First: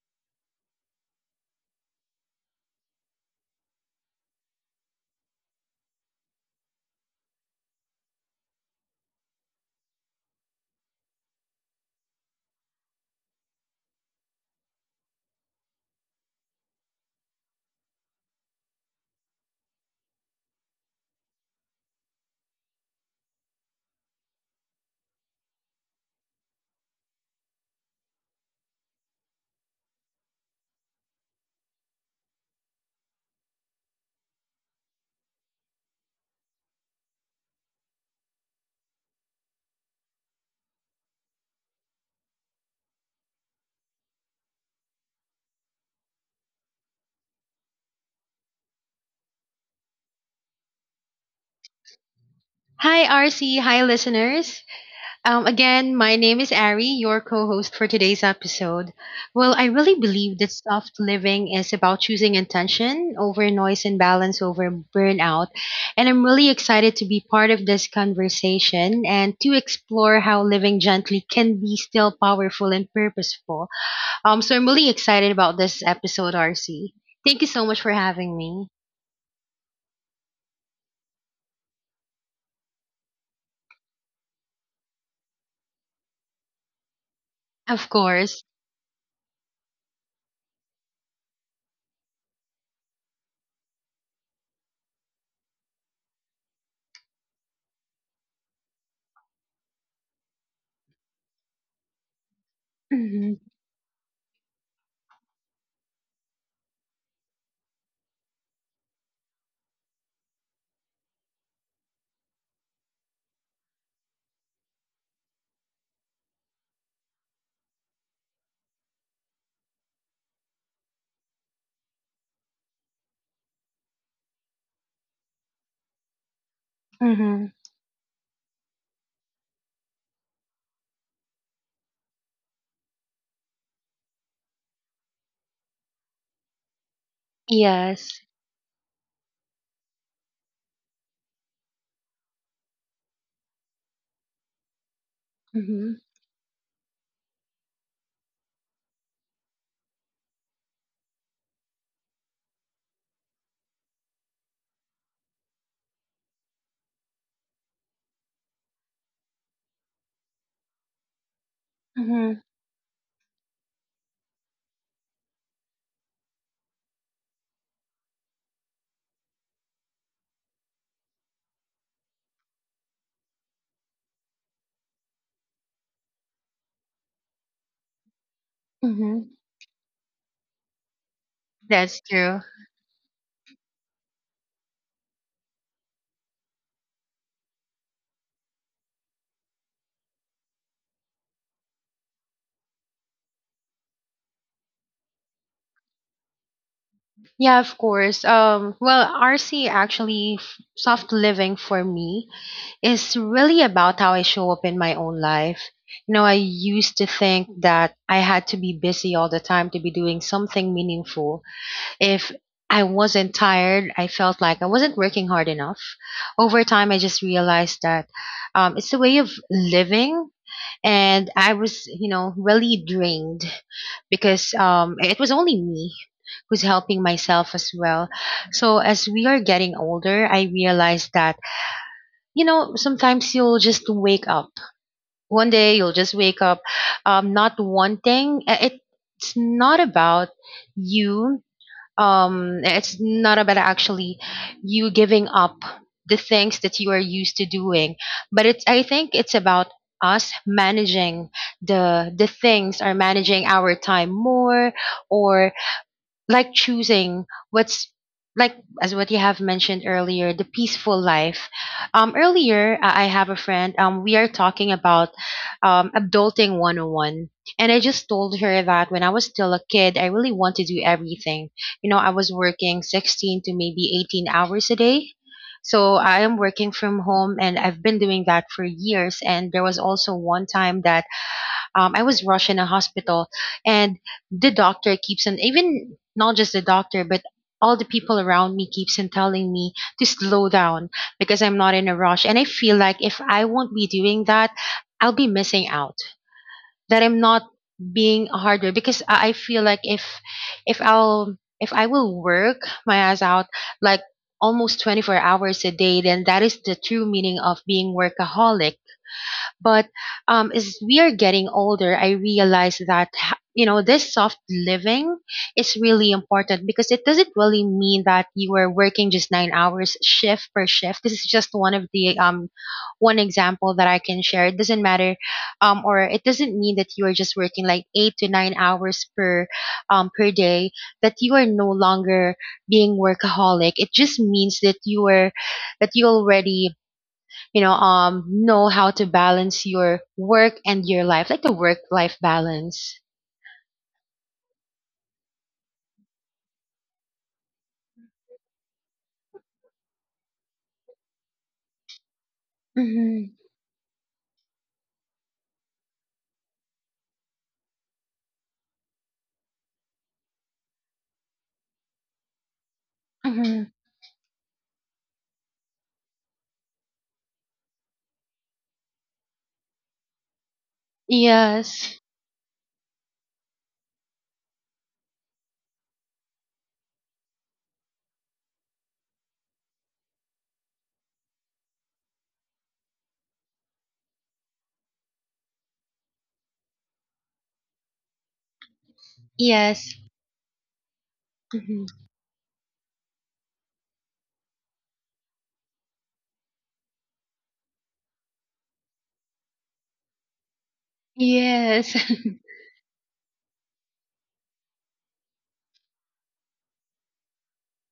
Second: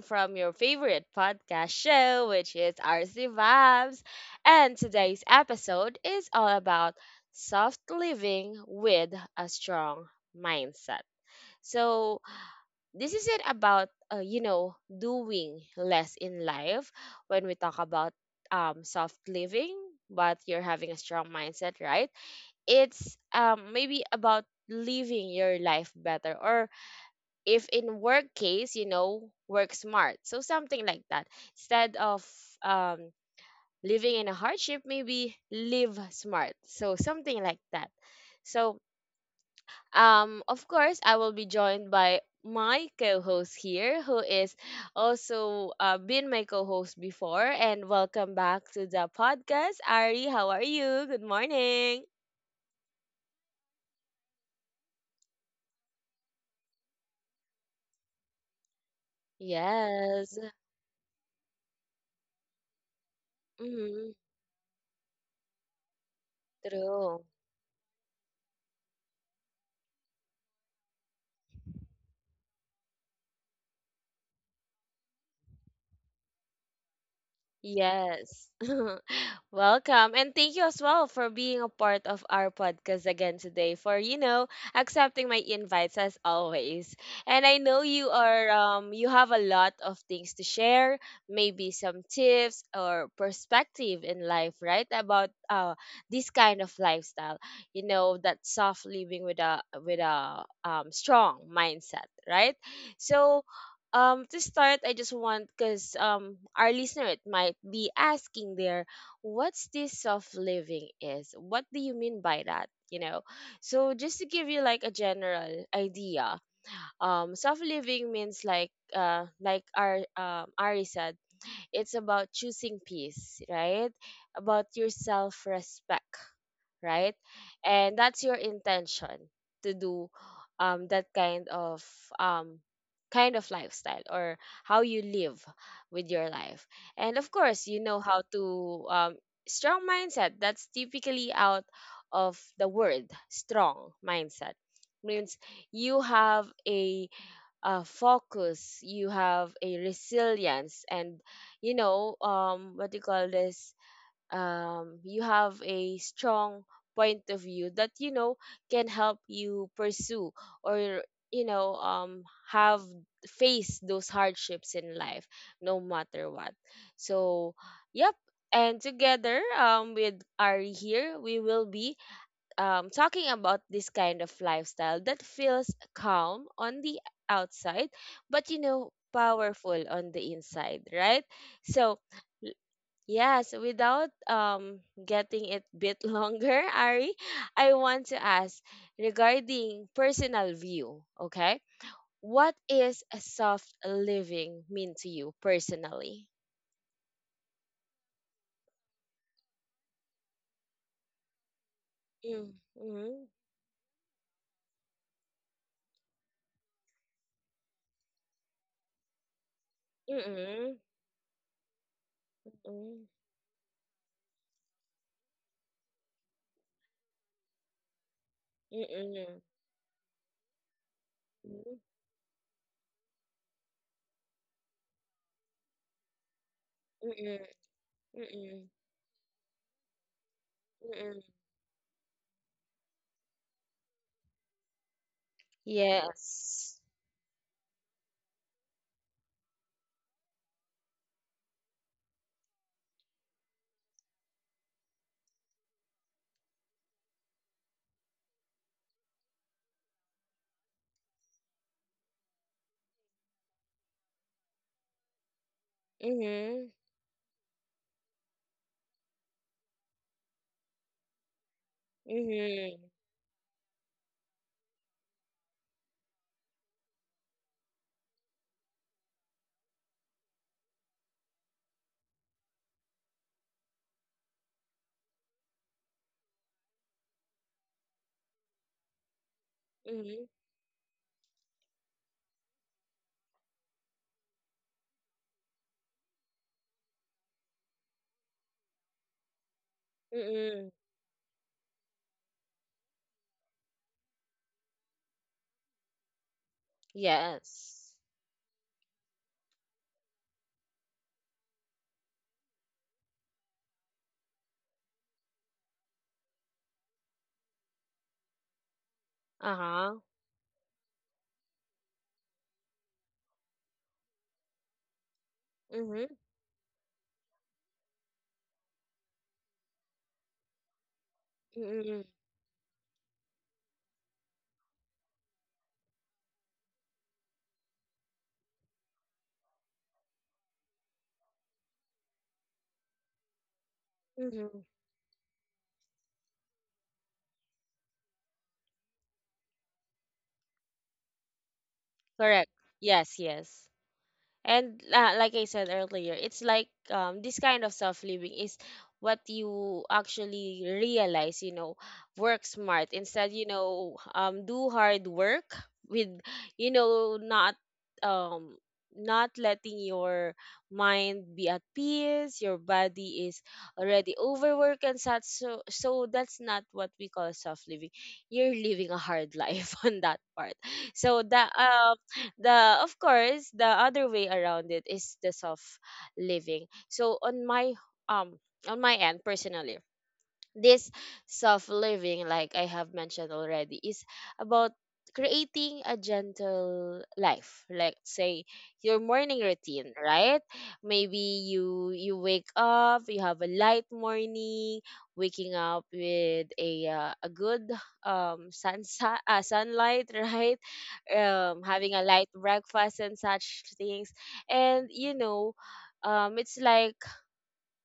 from your favorite podcast show, which is RC Vibes. And today's episode is all about soft living with a strong mindset. So, this is not about, doing less in life when we talk about soft living, but you're having a strong mindset, right? It's maybe about living your life better, or if in work case, work smart, so something like that. Instead of um living in a hardship, maybe live smart, so something like that. So, of course, I will be joined by my co-host here, who is also been my co-host before. And welcome back to the podcast, Ari. How are you? Good morning. Hi, RC. Hi, listeners. Again, my name is Ari, your co host for today's episode. Well, I really believe Yes. that soft living is about choosing intention over noise and balance over burnout. And I'm really excited to be True. part of this conversation and to explore how living gently can be still powerful and purposeful. So I'm really excited about this episode, RC. Thank you so much for having Yes. me. Welcome. And thank you as well for being a part of our podcast again today, for, accepting my invites as always. And I know Of course. You have a lot of things to share, maybe some tips or perspective in life, right? About this kind of lifestyle, that soft living with a strong mindset, right? hmm So, to start, I just want, because our listener, it might be asking there, what's this soft living is, what do you mean by that, so just to give you like a general idea. Soft living means, like our Ari said, it's about choosing peace, right? About your self respect, right? hmm And that's your intention to do, that kind of um, kind of lifestyle, or how you live with your life. And of course, you know Yes. how to, strong mindset. That's typically out of the word strong mindset. Means hmm you have a focus, you have a resilience, and what do you call this? You have a strong point of view that can help you pursue, or you know um, have face those hardships in life, no matter what. So, yep. And together, with Ari here, we will be talking about this kind of lifestyle, that feels calm on the outside but, Mm-hmm. powerful on the inside, right? That's So, true. yes, without getting it bit longer, Ari, I want to ask regarding personal view, okay? What is a soft living mean to you personally? Yeah, of course. Well, RC actually, soft living for me Mm, is mm, really about how I show up in my own life. You know, I used to think that I had to be busy all the time to be doing mm, something mm, meaningful. If I mm, wasn't tired, I felt like I wasn't working hard enough. Over time, I just realized that it's a way of mm, living, and I was, you know, really drained because it was only me who's helping mm, myself as well. mm, mm, So as we are getting older, I realized mm. that you know sometimes you'll just wake up. One day you'll just wake up, Yes. Not wanting. It's not about you it's not about actually you giving up the things that you are used to doing but it's I think it's about us managing the things are managing our time more or like Mm-hmm. choosing what's like as what you have mentioned earlier, the peaceful life. Earlier, Mm-hmm. I have a friend. We are talking about adulting 101, and I just told her that when I was still a kid I really want to do everything. You know, I was working 16 to maybe 18 hours a day, so I am working from home and I've been doing that for years. And there was also Mm-hmm. one time that I was rushed in a hospital, and the doctor keeps on, even not just the doctor, but all the people around me keeps on telling me to slow Mm-hmm. down because I'm not in a rush, and I feel like if I won't be doing that, I'll be missing out. That I'm not Yes. being a hard worker because I feel like if I'll if I will work my ass out like almost 24 hours a day, then that is the true meaning of being workaholic. But Uh-huh. As we are getting older, I realize that you know, this soft living is really Mm-hmm. important because it doesn't really mean that you are working just 9 hours shift per shift. This is just one of the one example that I can share. It doesn't matter, or it doesn't mean that you are just working like 8 to 9 hours per per day, that you are no longer being workaholic. It just means Mm-hmm. that you are, that you already, you know, know how to balance your work and your life, like the work life Correct. balance. Yes, yes. And like I said earlier, it's like, this kind of self living is what you actually realize, work smart Hmm instead, do hard work with, you know, not um not letting your mind be at peace, your body is hmm already overworked and such. So that's not what we call self living. You're living a hard life on that part. So that yes the of course, the other way around it is the soft living. So, um on my end, personally, this soft living, like I have mentioned already, is about creating a gentle life. Like, say your morning routine, yes right? Maybe hmm you wake up, you have a light morning, waking up with a good sunlight, right? Yes Having a light breakfast and such things, and you know. It's like,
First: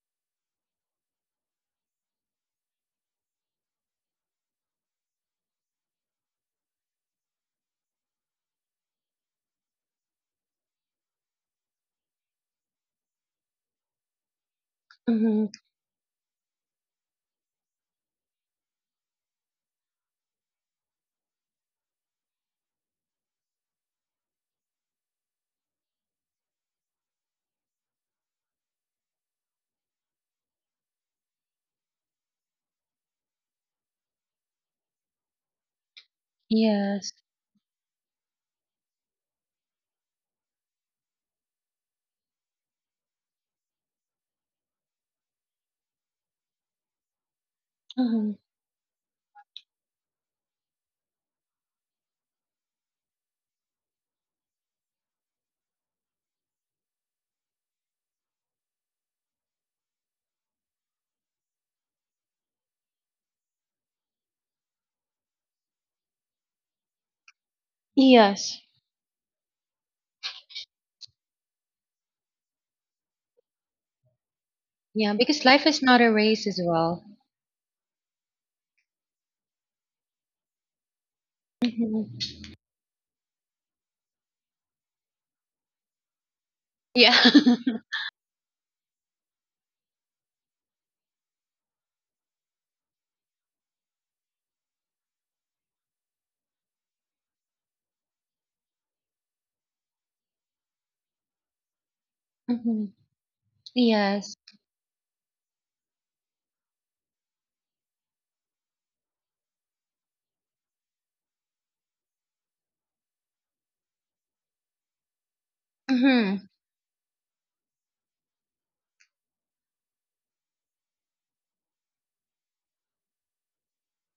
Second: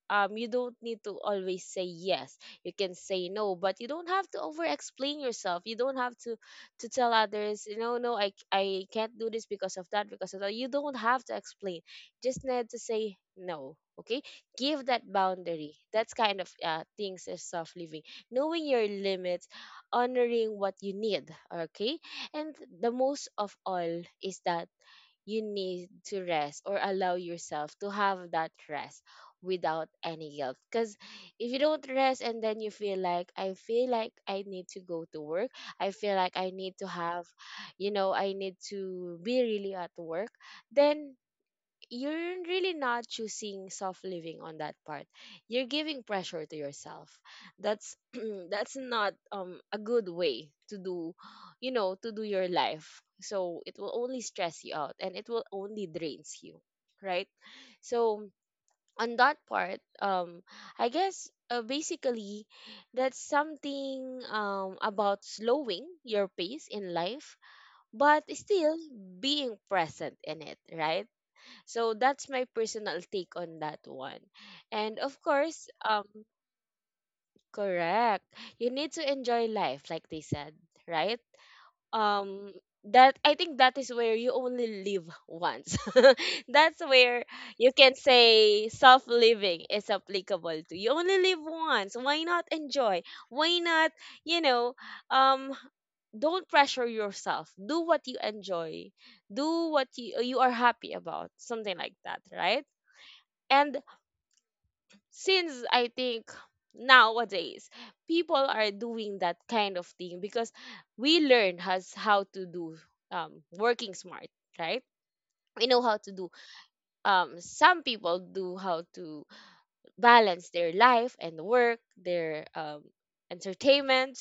you don't need to always say yes, you can say no, but you don't have to over explain yourself, you don't have to tell others, no, I can't do this because of that, because of that, you don't have to explain, just need to say no, okay? Give that hmm boundary. That's kind of things is self living. Knowing your limits, honoring what you need, okay? And the most of all is that you need to rest, or allow yourself to have that rest without any guilt. Because if you don't rest and then you feel like, I feel like I need to go to work, I feel like I need to Yes. have, I need to be really at work, then you're really not choosing soft living on that part. You're giving pressure to yourself. That's hmm that's not a good way to do your life. So it will only stress you out, and it will only drains you, right? So on that part, I guess, basically, that's something about slowing your pace in life, but yes. still being present in it, right? So that's my personal take on that one. And Yeah, of because course, life is not a race as well. correct. You need to enjoy life, like they said, right? Hmm Um that I think that is where you only live once. That's yeah where you can say self-living is applicable to. You only live once. Why not enjoy? Why not, you know, um don't pressure yourself. Do what you enjoy. Do what you are happy about. Something like that, right? hmm And Yes. since, I think, nowadays people are doing that kind of thing, because we learn has how to do, working smart, right? We know how to do. hmm Some people do how to balance their life and work, their entertainment,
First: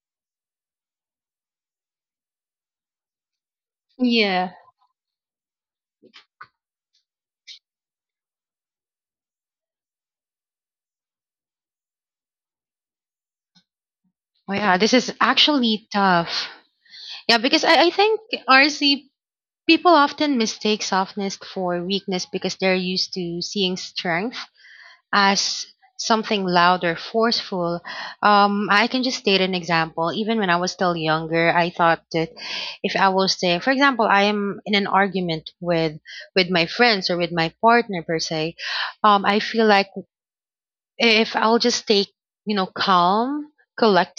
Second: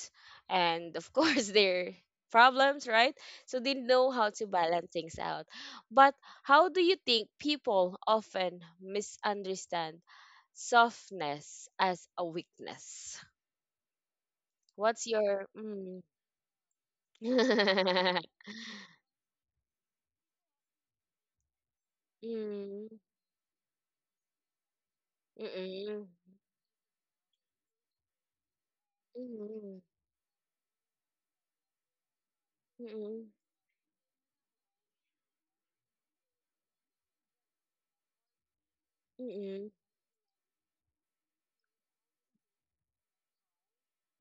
and of course their problems, right? So they know how to yeah. balance things out. But how do you think people often misunderstand softness as a weakness? Oh yeah, this What's is your actually mm, tough. Yeah, because I mm, think, RC, people often mistake softness for weakness because they're used to seeing strength as mm-mm, something loud or forceful. I can just state an mm-mm, example. Even when I was still younger, I thought that if I will say, for example, I am in an argument with my friends or with my partner per se, mm-mm, I feel mm-mm, like if I'll just stay, you know, calm,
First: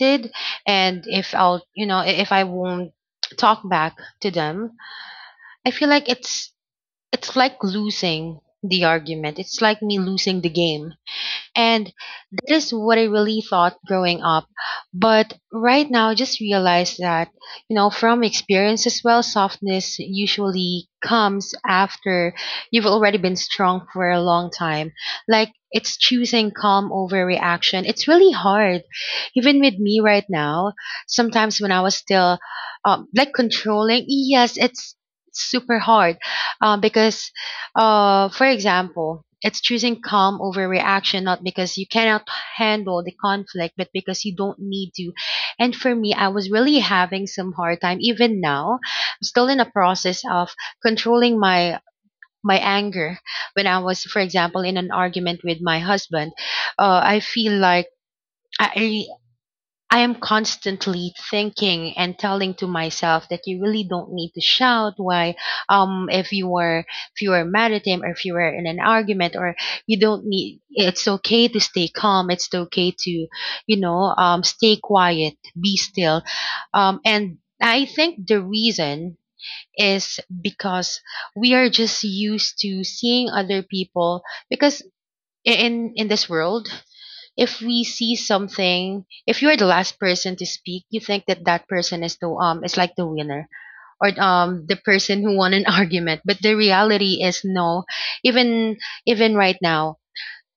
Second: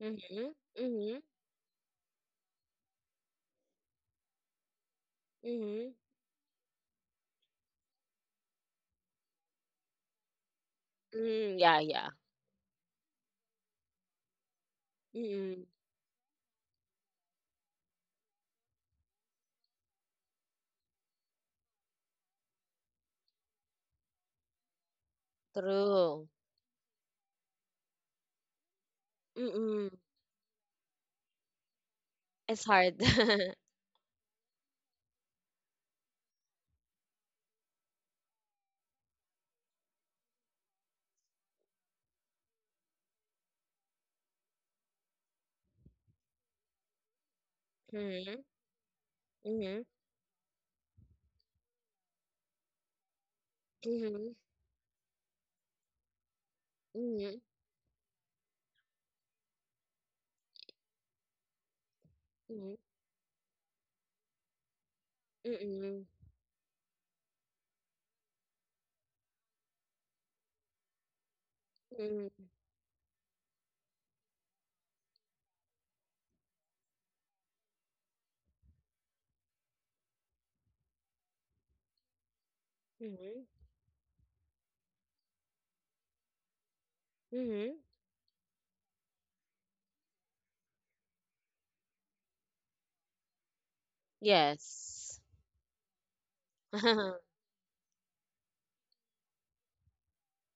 mhm, hmm, mm, and mm, if I'll, you know, if I won't talk back to them, I feel mm, like it's like losing the argument. It's like me losing the game. mm, And yeah, that is what I really thought growing up. But yeah. right now, I just realized that, you know, from experience as well, softness usually comes after you've already been strong for a long time. Like, it's True. choosing calm over reaction. It's really hard. Even with Mm-mm. me right now, sometimes when I was still, It's hard. Like, controlling, yes, it's super hard because for example, it's choosing calm over reaction, not because you cannot handle the conflict, but because you don't need to. And for me, I was really having some hard time. Even Mhm. now, I'm still in a Mhm. process of controlling my anger when I was, for Mhm. example, in an argument with my husband. I Mhm. feel like I I am constantly thinking and telling to Mhm. myself that you really don't need to shout. Why, Mhm. If you were, if you were mad at him, or if you were in an argument, or you don't need. It's okay to stay calm. It's Mhm. okay to, you know, stay quiet, be still. And I think the reason is because we are just used to seeing Mhm. other people because in this world, if Mhm. we see something, if you're the last person to speak, you think that that person is the is like the winner, or the Yes. person who won an argument. But the reality is no. Even even right now,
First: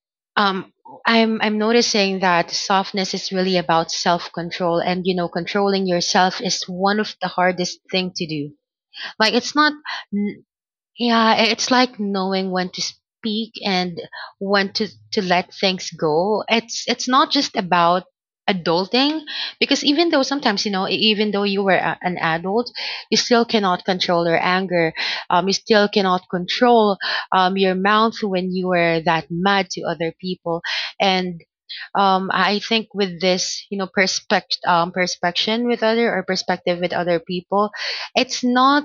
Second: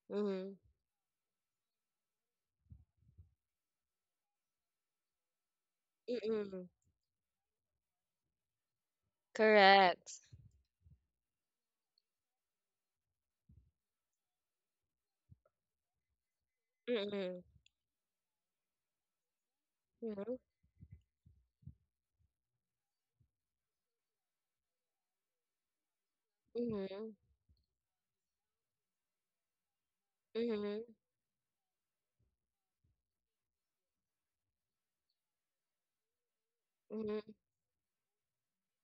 Mhm. um I'm noticing that softness is really about self-control, and you know, controlling yourself is Mhm. one of the hardest thing to do. Like, it's not, Correct. yeah, it's like knowing when to speak and when to let things go. It's not Mhm. just about adulting, because even though Mhm. sometimes, you know, even though you were a, an adult, you still cannot control your anger. You still cannot control Mhm. Your mouth when you were that mad to other people. Mhm. And I think with this, you know, perspection with other, or perspective with other Mhm. people, it's not,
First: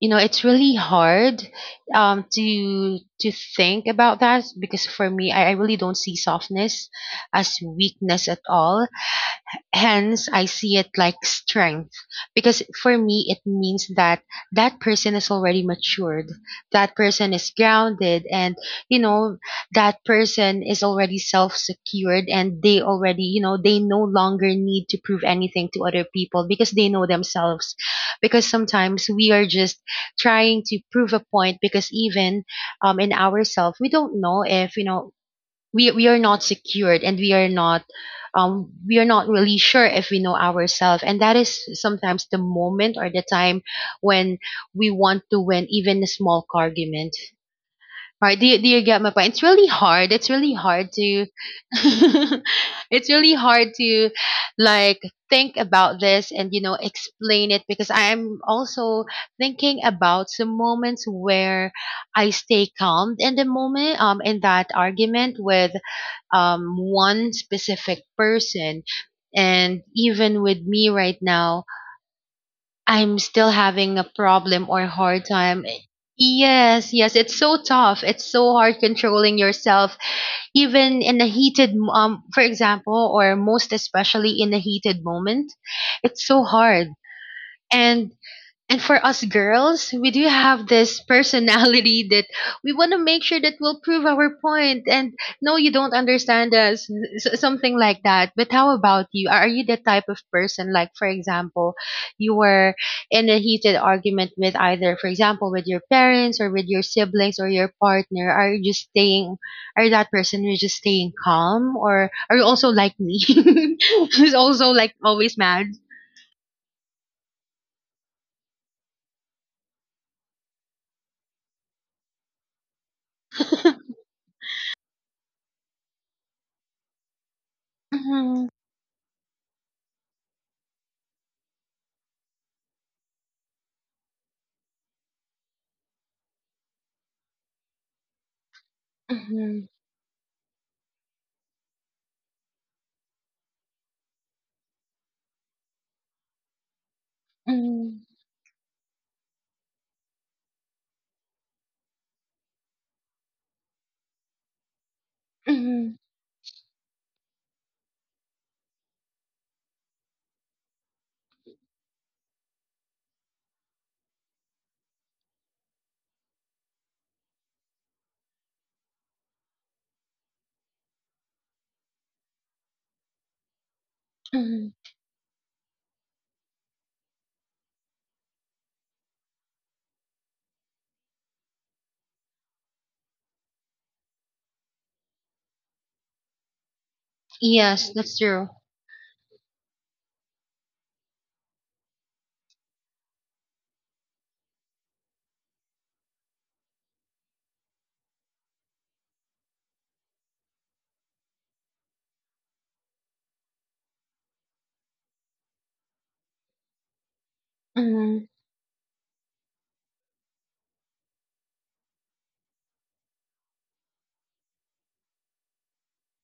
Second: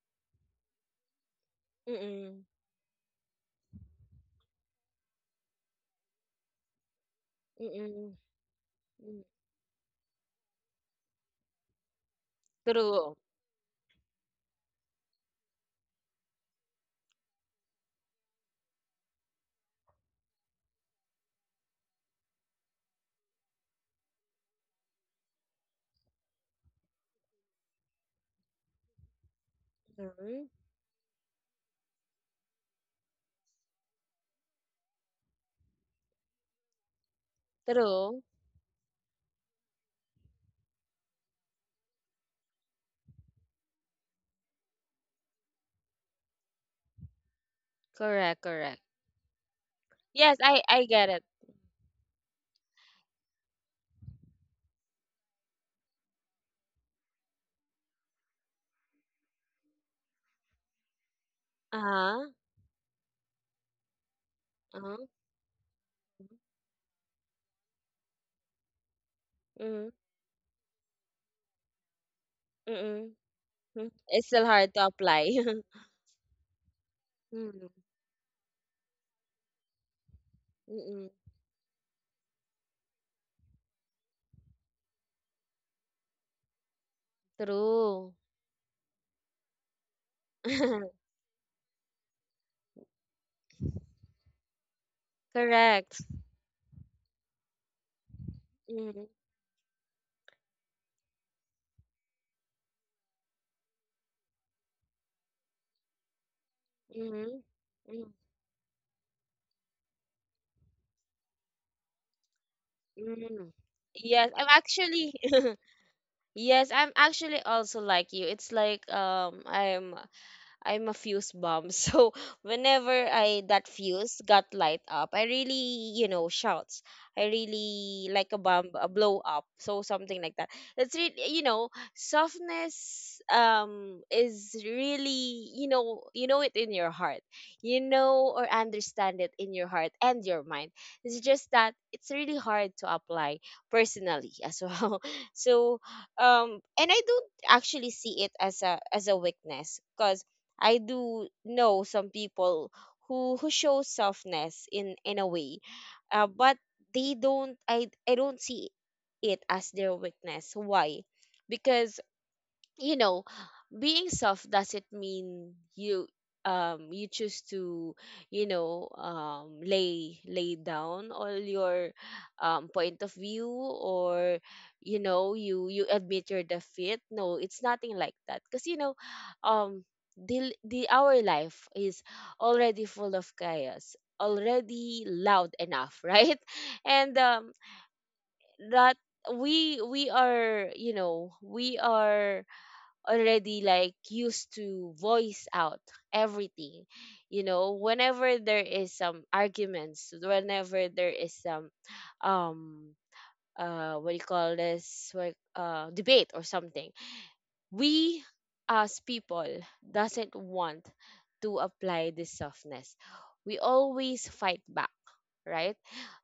you know, it's really hard Mhm. to think about that because for me, I really don't see softness as Mhm. weakness at all. Mhm. Hence, I see it like strength because for True. me, it means that that person is already matured. That person is grounded and, you know, that person is already self secured, and they already, you know, they no longer need to prove anything to other people because they know themselves. Because sometimes we are just Mhm. trying to prove a point because even in ourselves, we don't know if, you know, we are not secured and True. We are not really sure if we know ourselves, and that is sometimes the moment or the time when we want to win even a small argument. Right? Correct. Do you, do Correct. you get my point? It's really hard. It's Yes, really I hard get it. to, it's really hard to, like, think about this and you know, explain it, because I am also thinking about some moments where Uh-huh. I stay calm in the moment, in that Uh-huh. argument with, one specific person, and Mhm. even with me right now, Mhm. I'm still Mhm. having a It's still problem hard or to hard apply. time. Yes, yes, it's so Hmm. tough. It's so hard controlling yourself, even Mm, in a heated, for example, or most especially in a heated moment. It's so hard. And true. and for us girls, we do have this personality that we want to make sure that we'll prove our point. And no, you don't Correct. understand us, something like that. But how about Mm, you? Are you the type of person, like, for example, you were in a heated argument with either, for example, with your parents or with your mm, siblings or your mm, partner? Are you just staying, are you that person who's just staying calm, or are you also like me? hmm. Yes, Who's I'm also like actually always mad? yes, I'm actually also like you. It's like, I'm a fuse bomb. So whenever I that fuse got light up, I really, shouts. I really like a Mhm. bomb, a blow up. So something like that. It's really, softness is really, you know it in your heart. You know or understand it in Mhm. your heart and your mind. It's just that it's really hard to apply personally as well. So, and I don't actually Mhm, see it as a weakness, 'cause I do know some people who show softness in a way, mhm, but they don't. I don't see it as their weakness. Why? Because, you know being soft doesn't mean you choose to, lay down all your point of view, or mhm. You admit your defeat. No, it's nothing like that. Because, um the our life is already full of chaos, already loud enough, right? And, Yes, that's true. that, we are already, like, used to voice out everything, whenever there is some arguments, whenever there is some, um what do you call this, like, debate or something, we Mhm, as people doesn't want to apply this softness, we always fight back, right?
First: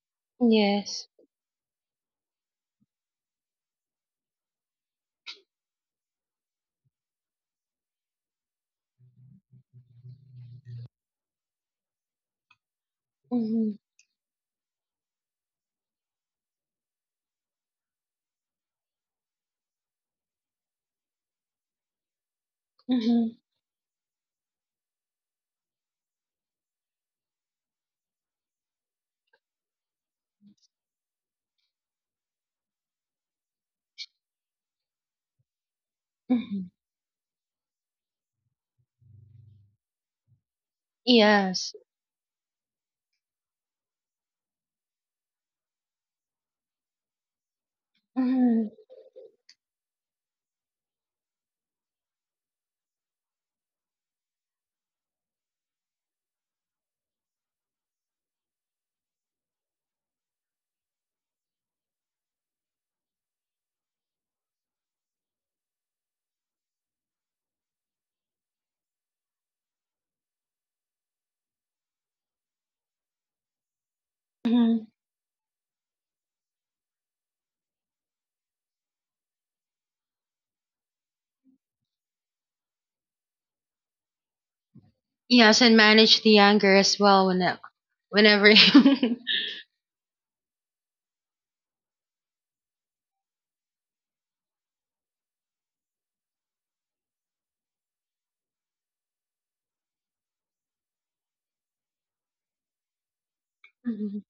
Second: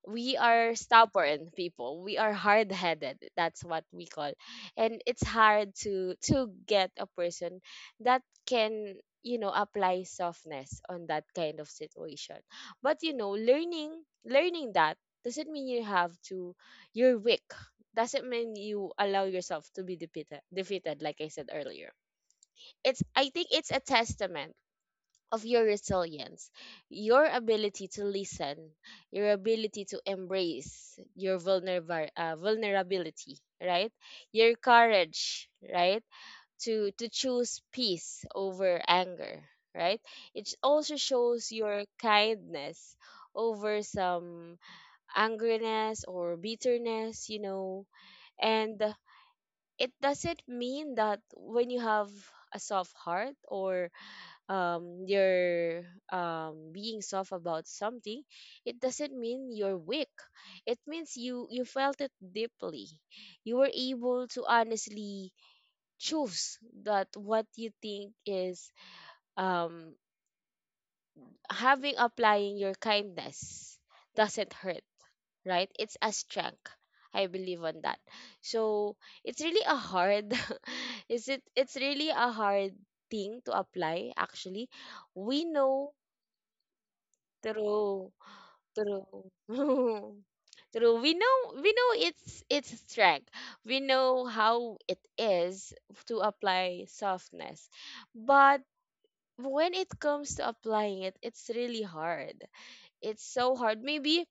We are yes. stubborn people, we are hard-headed, that's what we call. And it's hard to get a person that can, apply softness on that kind of situation. But, Mhm, learning that, doesn't mean you have to you're weak, doesn't mean you allow yourself to be defeated, like I said earlier. It's, I mhm, think, it's a testament of your resilience, your ability to listen, your ability to embrace your vulnerable vulnerability, right? Your courage, right? mhm. To choose peace over anger, right? It also shows Yes. your kindness over some angriness or bitterness, Mhm, and it doesn't mean that when you have a soft heart, or, you're, being soft about something, it doesn't mean you're weak, it means you felt it deeply, you were able to honestly choose that, what you think is, um, having applying your kindness doesn't hurt, mhm. right? It's a strength. I believe on that. So it's really a hard is it it's really a hard thing to apply, actually. We Yes, and know manage the anger as well when through whenever. through through, we know it's strength. We know how it is to apply softness. But when it comes to applying it, it's really hard, it's so hard. Mhm, Maybe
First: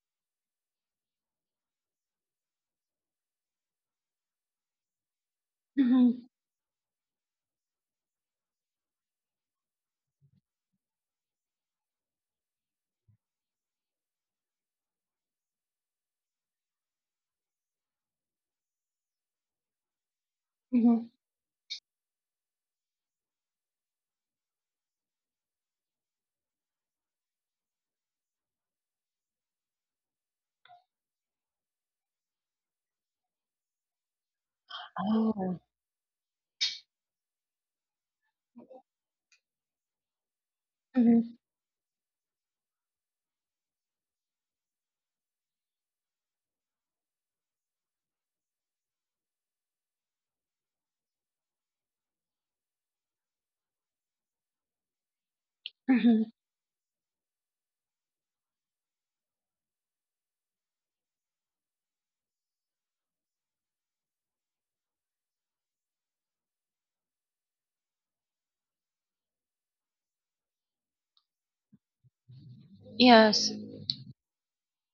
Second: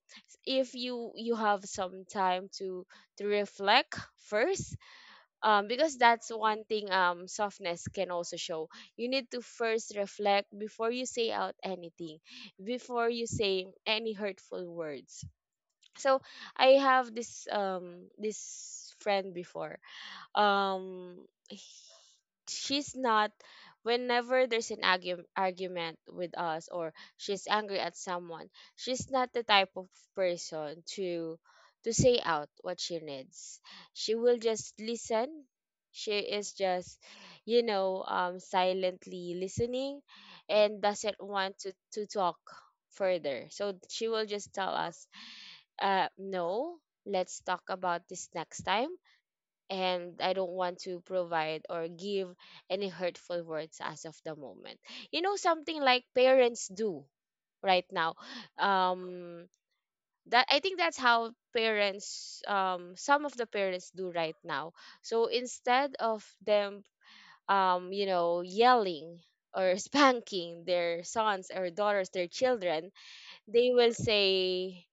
if you have some time to reflect first, because mhm, that's one thing, softness can also show you need to first reflect before you say out anything, before you say any hurtful words. So I have this friend before. mhm. um h- she's not, whenever there's an argument with us or she's angry at someone, she's not the type of person to say out what she needs. She will just listen. Oh. She is just, silently listening, and doesn't Mhm, want to talk further. So she will just tell us, no, let's talk about this next time, and I don't want to provide or give any hurtful words as of the moment. Something like mhm. parents do right now. Um, that I think that's how parents, some of the parents do right now. So instead of them, yelling or spanking their sons or daughters, their children, Yes. they will say,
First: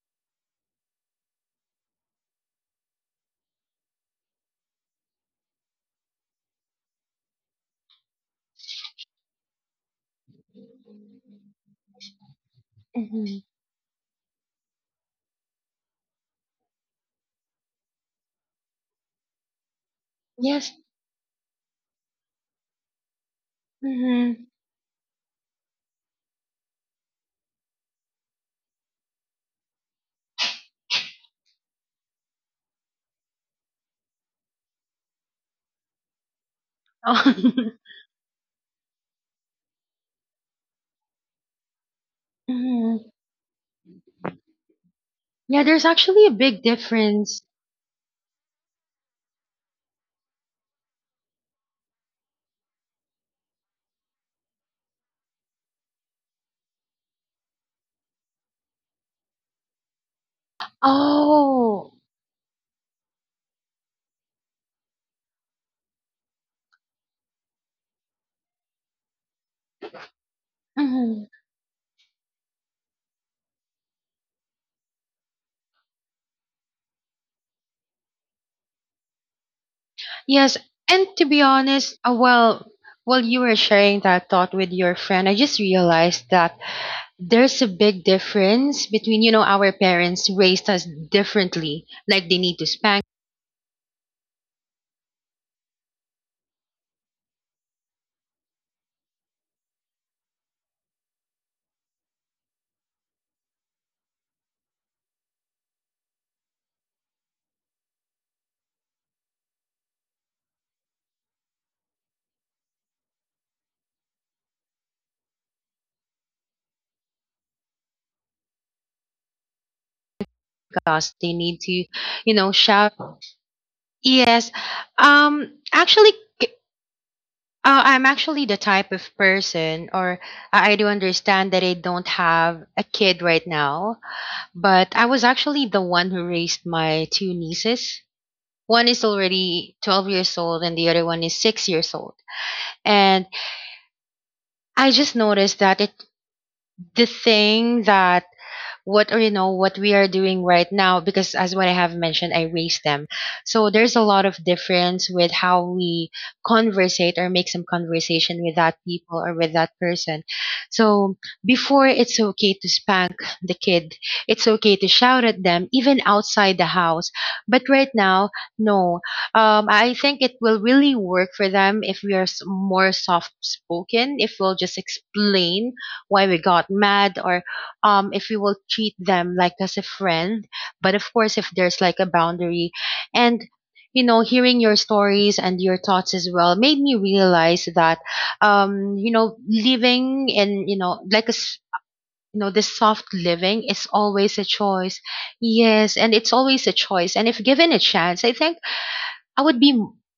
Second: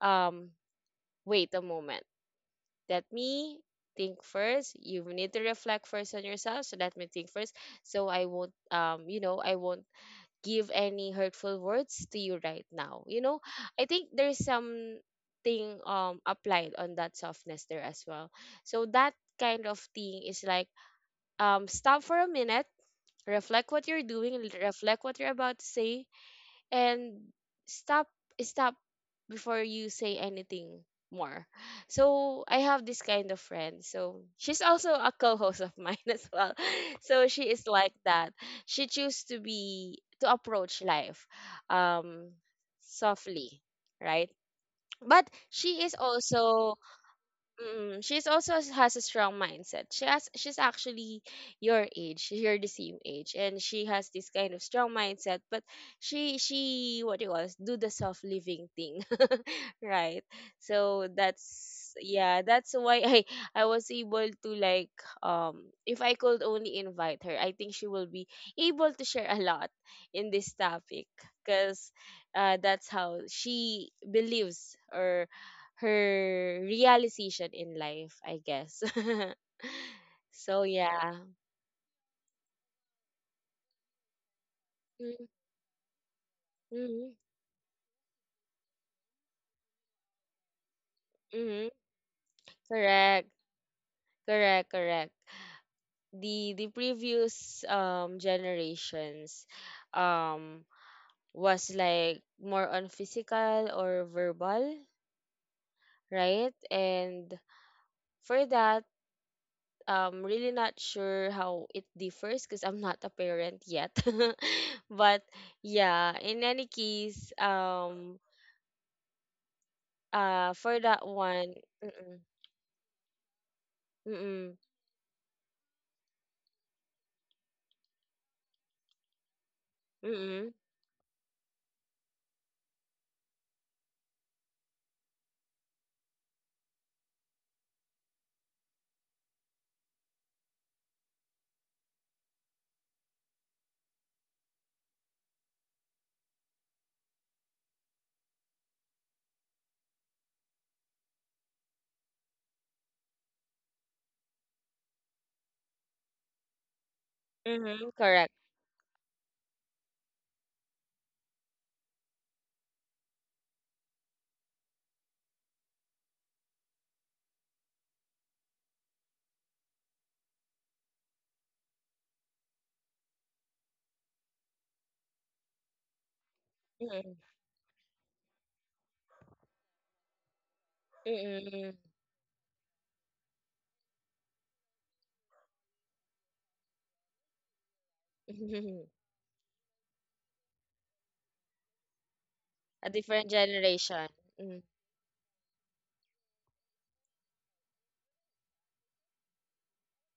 um, wait a moment. Let me think first. You need to reflect first on yourself. So let me think first. So I won't give any hurtful words to you right now. Mhm. I think there's something applied on that softness there as well. So that kind of thing is like, Yes. Stop for a minute, reflect what you're Mhm. doing, reflect what you're about to say, and stop stop before you say anything more. So I have this kind of friend. So she's also a co-host of mine as well. So Oh. she is like that. She chooses to approach life um Mhm. softly, right? But Yeah, she there's is actually a big also. difference. Mm, she's also has a strong mindset. She's actually your age. You're the same age, and she has this kind of strong mindset. But she what do you call this, do the self living thing, right? So Oh. that's why I I was able to, like, if I could only invite her, I think she will be able to share a lot in this topic. Hmm. Because that's how she believes, or her realization in life, I guess. Yes, So and yeah. to be honest, well, while you were sharing that thought with your Mm-hmm, friend, I just realized that mm-hmm. there's a big difference between, you know, our parents raised us Mm-hmm. differently. Like they need to spank Correct, correct, correct. The previous generations um was like more on physical or verbal, right? And for that, really not sure how it differs because I'm not a parent yet. But yeah, in any case, for that us, they one. need to, Mm-mm, you know, shout. Yes. mm-mm, Actually, c- I'm actually the type of person, or mm-mm, I do understand that I don't have a kid right now, but I was actually the one who raised my two nieces. One is already 12 years old and the other one is 6 years old. And I just noticed that it the thing that what what we are doing right now, because as what I have mentioned, I raised them. So there's a lot of difference with how we conversate or make some mm-mm, correct. conversation with that people or with that person. So before, it's okay to spank the kid. It's okay to shout at them even outside the house, but right now, no. I think it will really work for them if we are more soft spoken, if we'll just explain why we got Mm-mm, mad, or if we will treat them like as a friend, but of course if mm-mm. there's like a boundary. And hearing your stories and your thoughts as well made me realize that living in you know like a s- this A soft different living is generation. always a Mm. choice. Yes, and it's always a choice, and if given a chance, I think I would be,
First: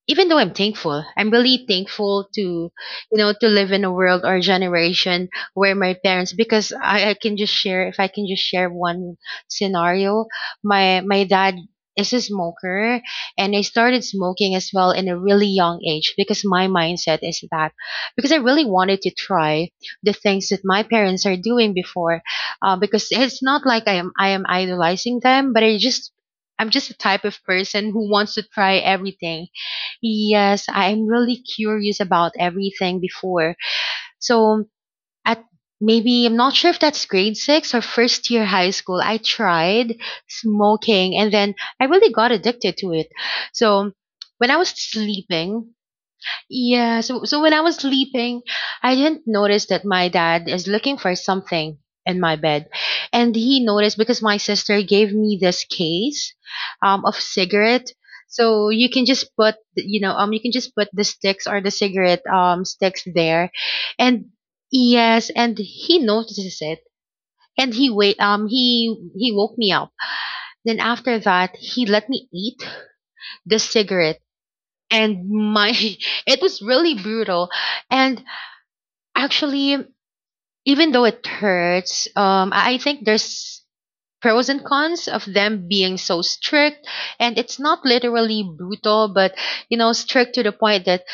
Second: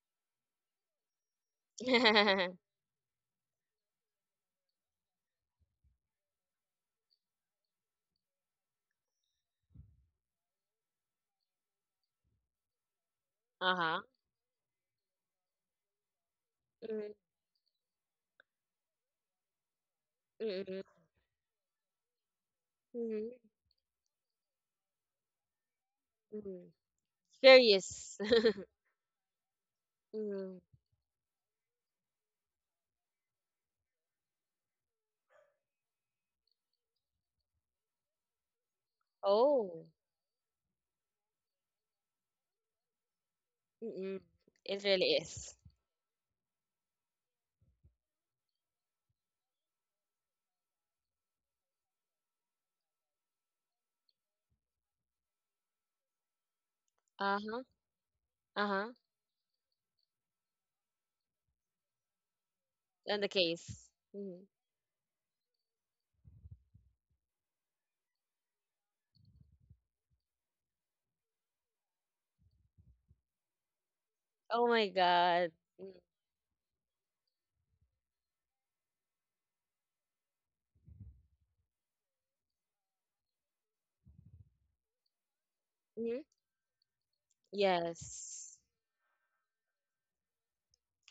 even though I'm thankful, I'm really thankful to, you know, to live in a world or generation where my parents, because I can just share, if I can just share one scenario. My dad is a smoker, and I Uh-huh. started smoking as well in a really young age because my Mm, mindset is that, because I really wanted to try the things that my mm, parents are doing before. Because it's mm, not like I am idolizing them, but I just, I'm mm. just the type of person who Serious. wants to try everything. Mm. Yes, I'm really curious about everything before. So at maybe I'm not sure if that's grade 6 or first year high school, I Oh. tried smoking, and then I really got addicted to it. So Mm-mm. when I was It really is. sleeping, yeah, so when I was sleeping, I didn't notice that my dad is looking for something in my bed. And he noticed because my sister gave me this case of Uh-huh. cigarette. So you Uh-huh. can just put the sticks or the cigarette sticks On the there. case. And, Mm-hmm. yes, and he notices it. And he wait he woke me up. Then after that, he let me eat the cigarette Oh my and God. my it was really brutal, and actually, even though it hurts, I think there's pros and cons of them being so Mm-hmm. strict, and it's not literally Yes. brutal, but strict to the point that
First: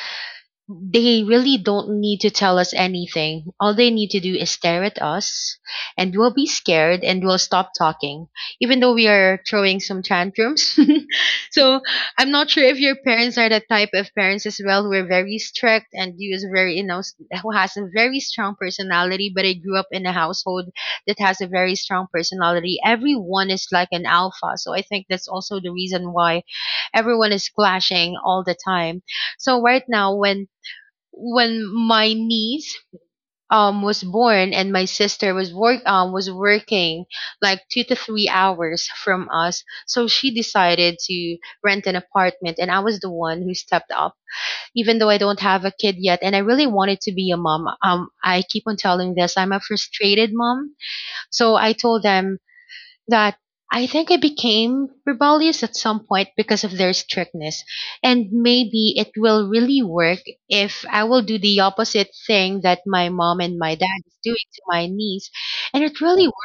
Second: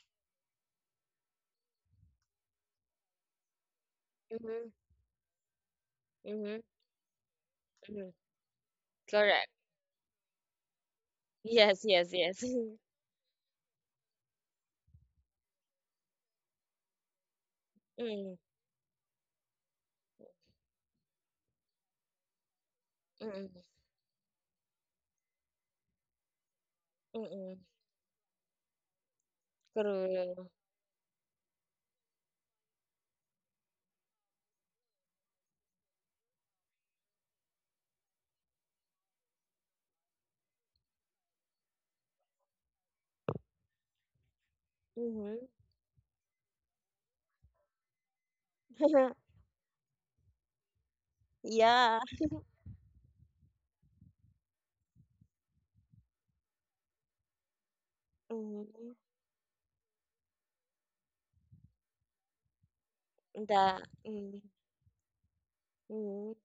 they really don't need to tell us anything. All they need to do is Mm-hmm. stare at us, and we'll be Mm-hmm. scared and we'll stop Mm-hmm. talking, even though we are Correct. throwing some tantrums. So Yes, yes, I'm yes. not sure if your parents are the type of parents as well who are very strict and who is very, who has a very Mm-hmm. strong personality. But I grew up in a household that has a very strong personality. Everyone Mm-hmm. is like an alpha, so I think that's also the reason why everyone is Mm-hmm. clashing all the time. So right now, when True. My niece was born and my sister was working like 2 to 3 hours from us, so she decided to rent an apartment, and I was the one who stepped up. Even though I don't Mm-hmm. have a kid yet, and I really wanted to be a mom, I keep on telling this, I'm a frustrated mom. So I Yeah. told them that I think I became rebellious at some point because of their strictness, and Mm-hmm. maybe it will really work if I will do the opposite thing that my mom and my The. dad is doing to my niece. And it really, Mm-hmm.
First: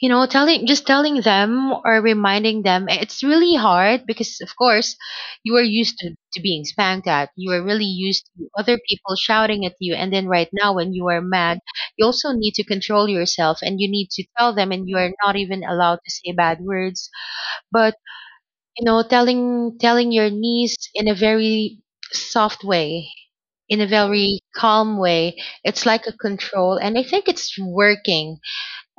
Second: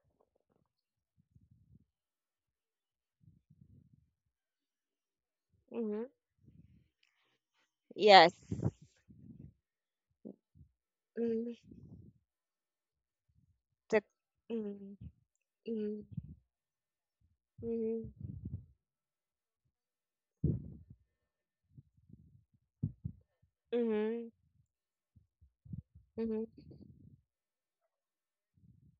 you know telling just telling them or reminding them, eh, it's really hard, because of course you are used Mm-hmm. to being spanked at, you are really used Yes. to other people shouting at you, and then right now when you are mad, Mm-hmm. you also need to control yourself, and you The. need to tell them, and Mm-hmm. you are not even allowed Mhm, to say bad words. But mhm, telling your niece in a very soft way, in a mhm, very calm way, it's like a mhm, control, and I think it's working.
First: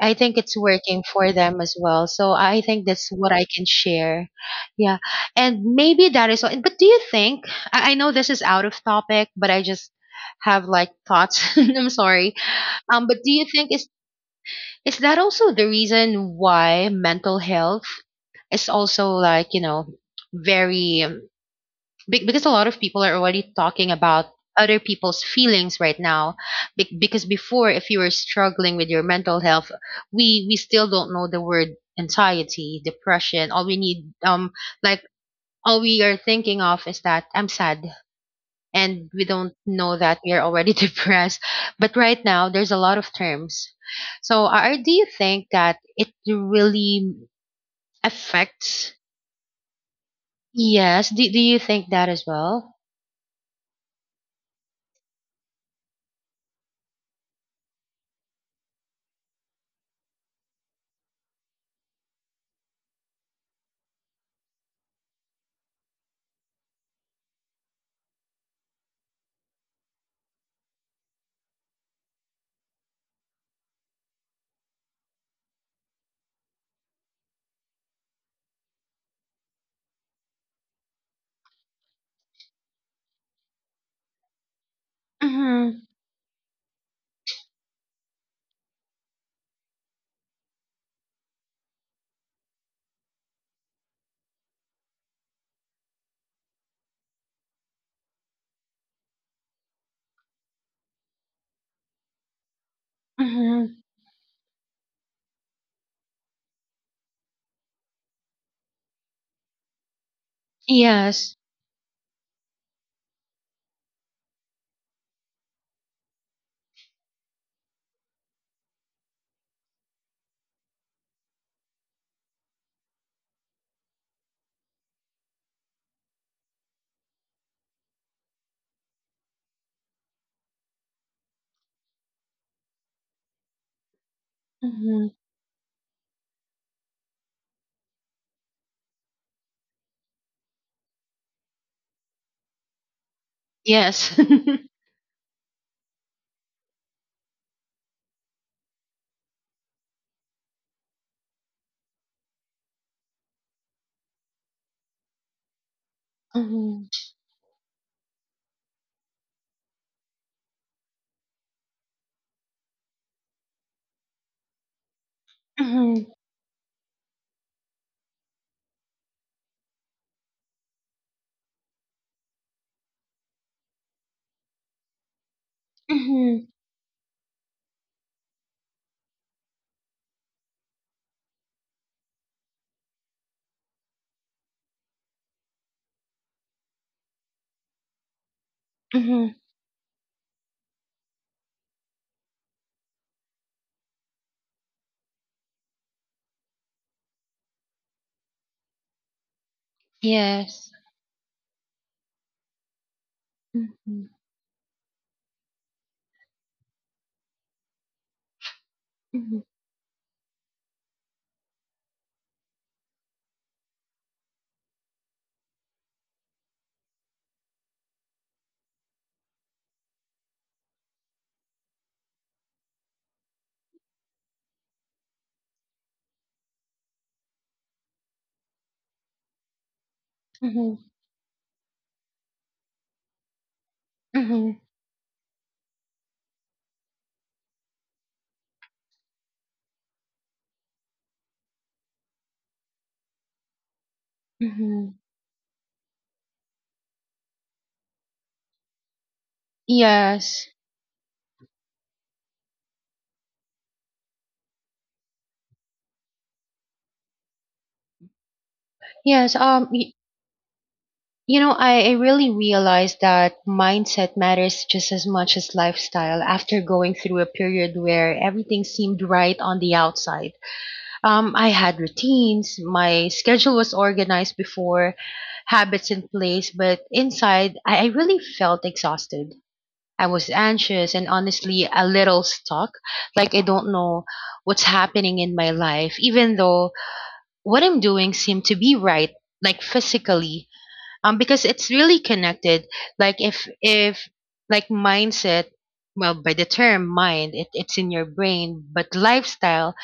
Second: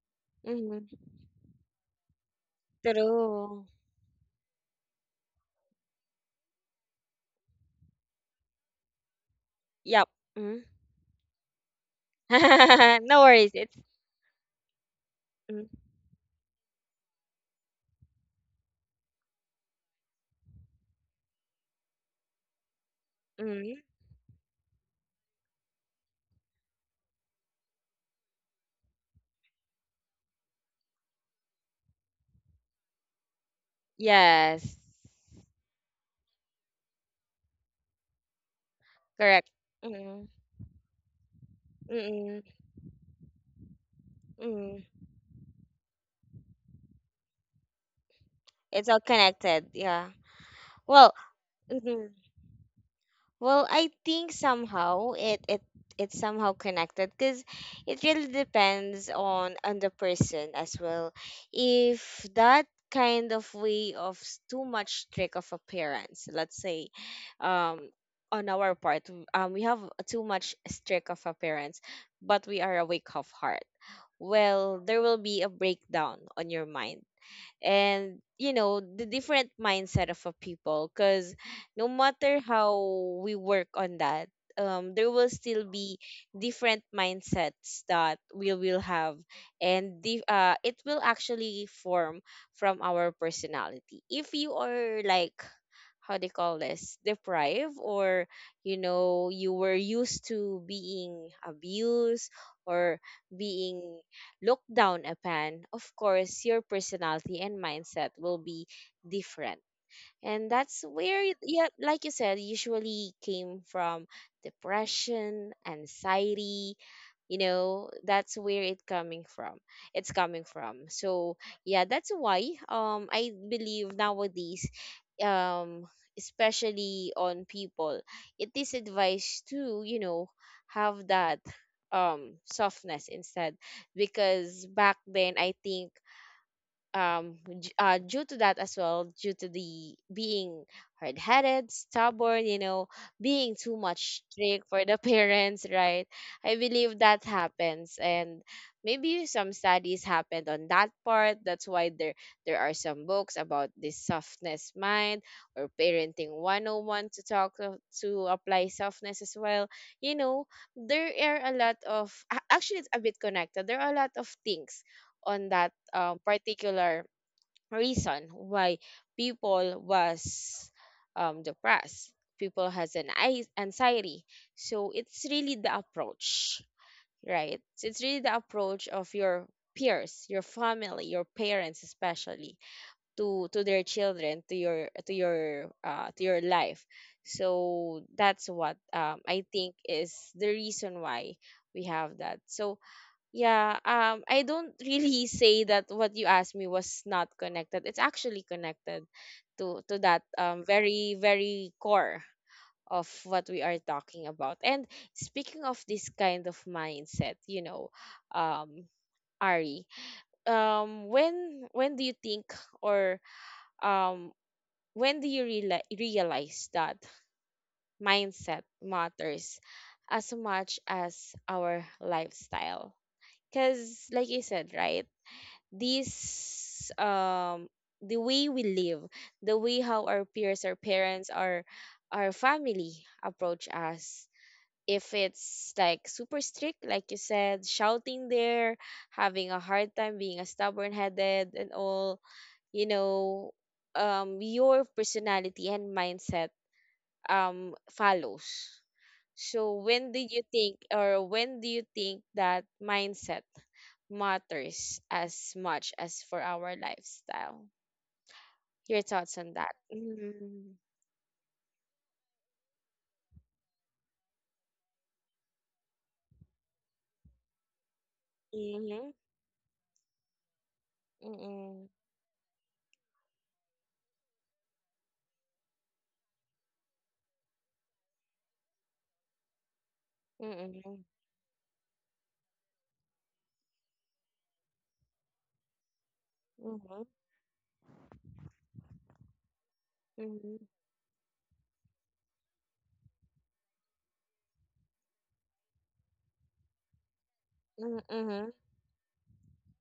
I think it's working mhm. for them as well. So I think that's what I can True. share. Yeah. And maybe that is all. But do you think, I know this is out of topic, but I just Yup. Mhm. have like thoughts. I'm sorry. No But do you worries. think It's. is that also Mm, the reason why mental health is also like, very, because a lot of people are already mm. talking about other people's feelings right now? Because before, if you were struggling with your mental health, we still don't know the word anxiety, depression. Yes. like all we are thinking of is that I'm sad, and we Correct. don't know that Mm, we are already depressed. But right mm, now there's a lot of terms, so are mm. do you think that it really It's affects? all connected. Yeah. Yes, Well, do you think mm-hmm. that as well? Well, I think somehow it's somehow connected because it really depends on the person as well. If that kind of way of too much trick of appearance, let's say, um, on our part, we have too much strict of appearance, but we are awake of heart. Well, there will be a breakdown on your mind, and you know the different mindset of a people, because no matter how we work on that, there will still Mm-hmm. be different mindsets that we will have. And it will actually form from our personality. If you are like, how they call this, deprived, or, you know, you were used to being abused, or being looked down upon, of course your personality and mindset will be different. And that's where Yes. yeah, like you said, usually came from depression, anxiety. You know, that's where it coming from, it's coming from, so yeah. That's why, I believe nowadays, um especially on people, it is advised to, you know, have that softness instead. Because back Mhm. then I think, due to that as well, due to the being hard-headed, stubborn, you know, being too much Yes. strict for the parents, right? I believe that happens, and maybe some studies happened on that part. That's why there are some books about this softness mind, or parenting Mhm. 101, to apply softness as well. You know, there are a lot of actually, it's a bit connected. There are a lot of things on that, Mhm. Particular reason why people was, depressed, people has anxiety. So it's really the Mhm. approach, right? So it's really the approach of your peers, your family, your parents especially, to their children, to your life. So that's what, Mhm. I think, is the reason why we have that, so yeah. I don't really say that what you asked me was not connected. It's actually connected to that Yes. very very core of what we are Mhm. talking about. And speaking of this kind of mindset, you know, um, Mhm. Ari, when do you think, or um when do you realize that mindset matters as much as our lifestyle? Because, like you said, right? This, the way we live, the way how our peers, our Mhm. parents, our family approach us, Mhm. if it's like super strict like you said, shouting there, having a hard time being a stubborn headed and all, you know, your Mhm. personality and mindset, follows. So when do you Yes. think, or when do you think that mindset matters as much as for our lifestyle? Your Yes. thoughts on that? Mm-hmm. I really realized that mindset matters just as much as lifestyle after going through a period where everything seemed Mm-hmm. right on the outside. I had Mm-hmm. routines, my schedule was organized before, habits in place, but inside, I really felt exhausted. I was anxious Mm-hmm. and honestly a little stuck. Like I don't know what's happening in my life, even though what I'm doing seemed to be right, like physically. Mm-hmm. Because it's really connected. Like if like mindset, well, by the term mind, it's in Mm-hmm. your Mm-hmm. brain, but lifestyle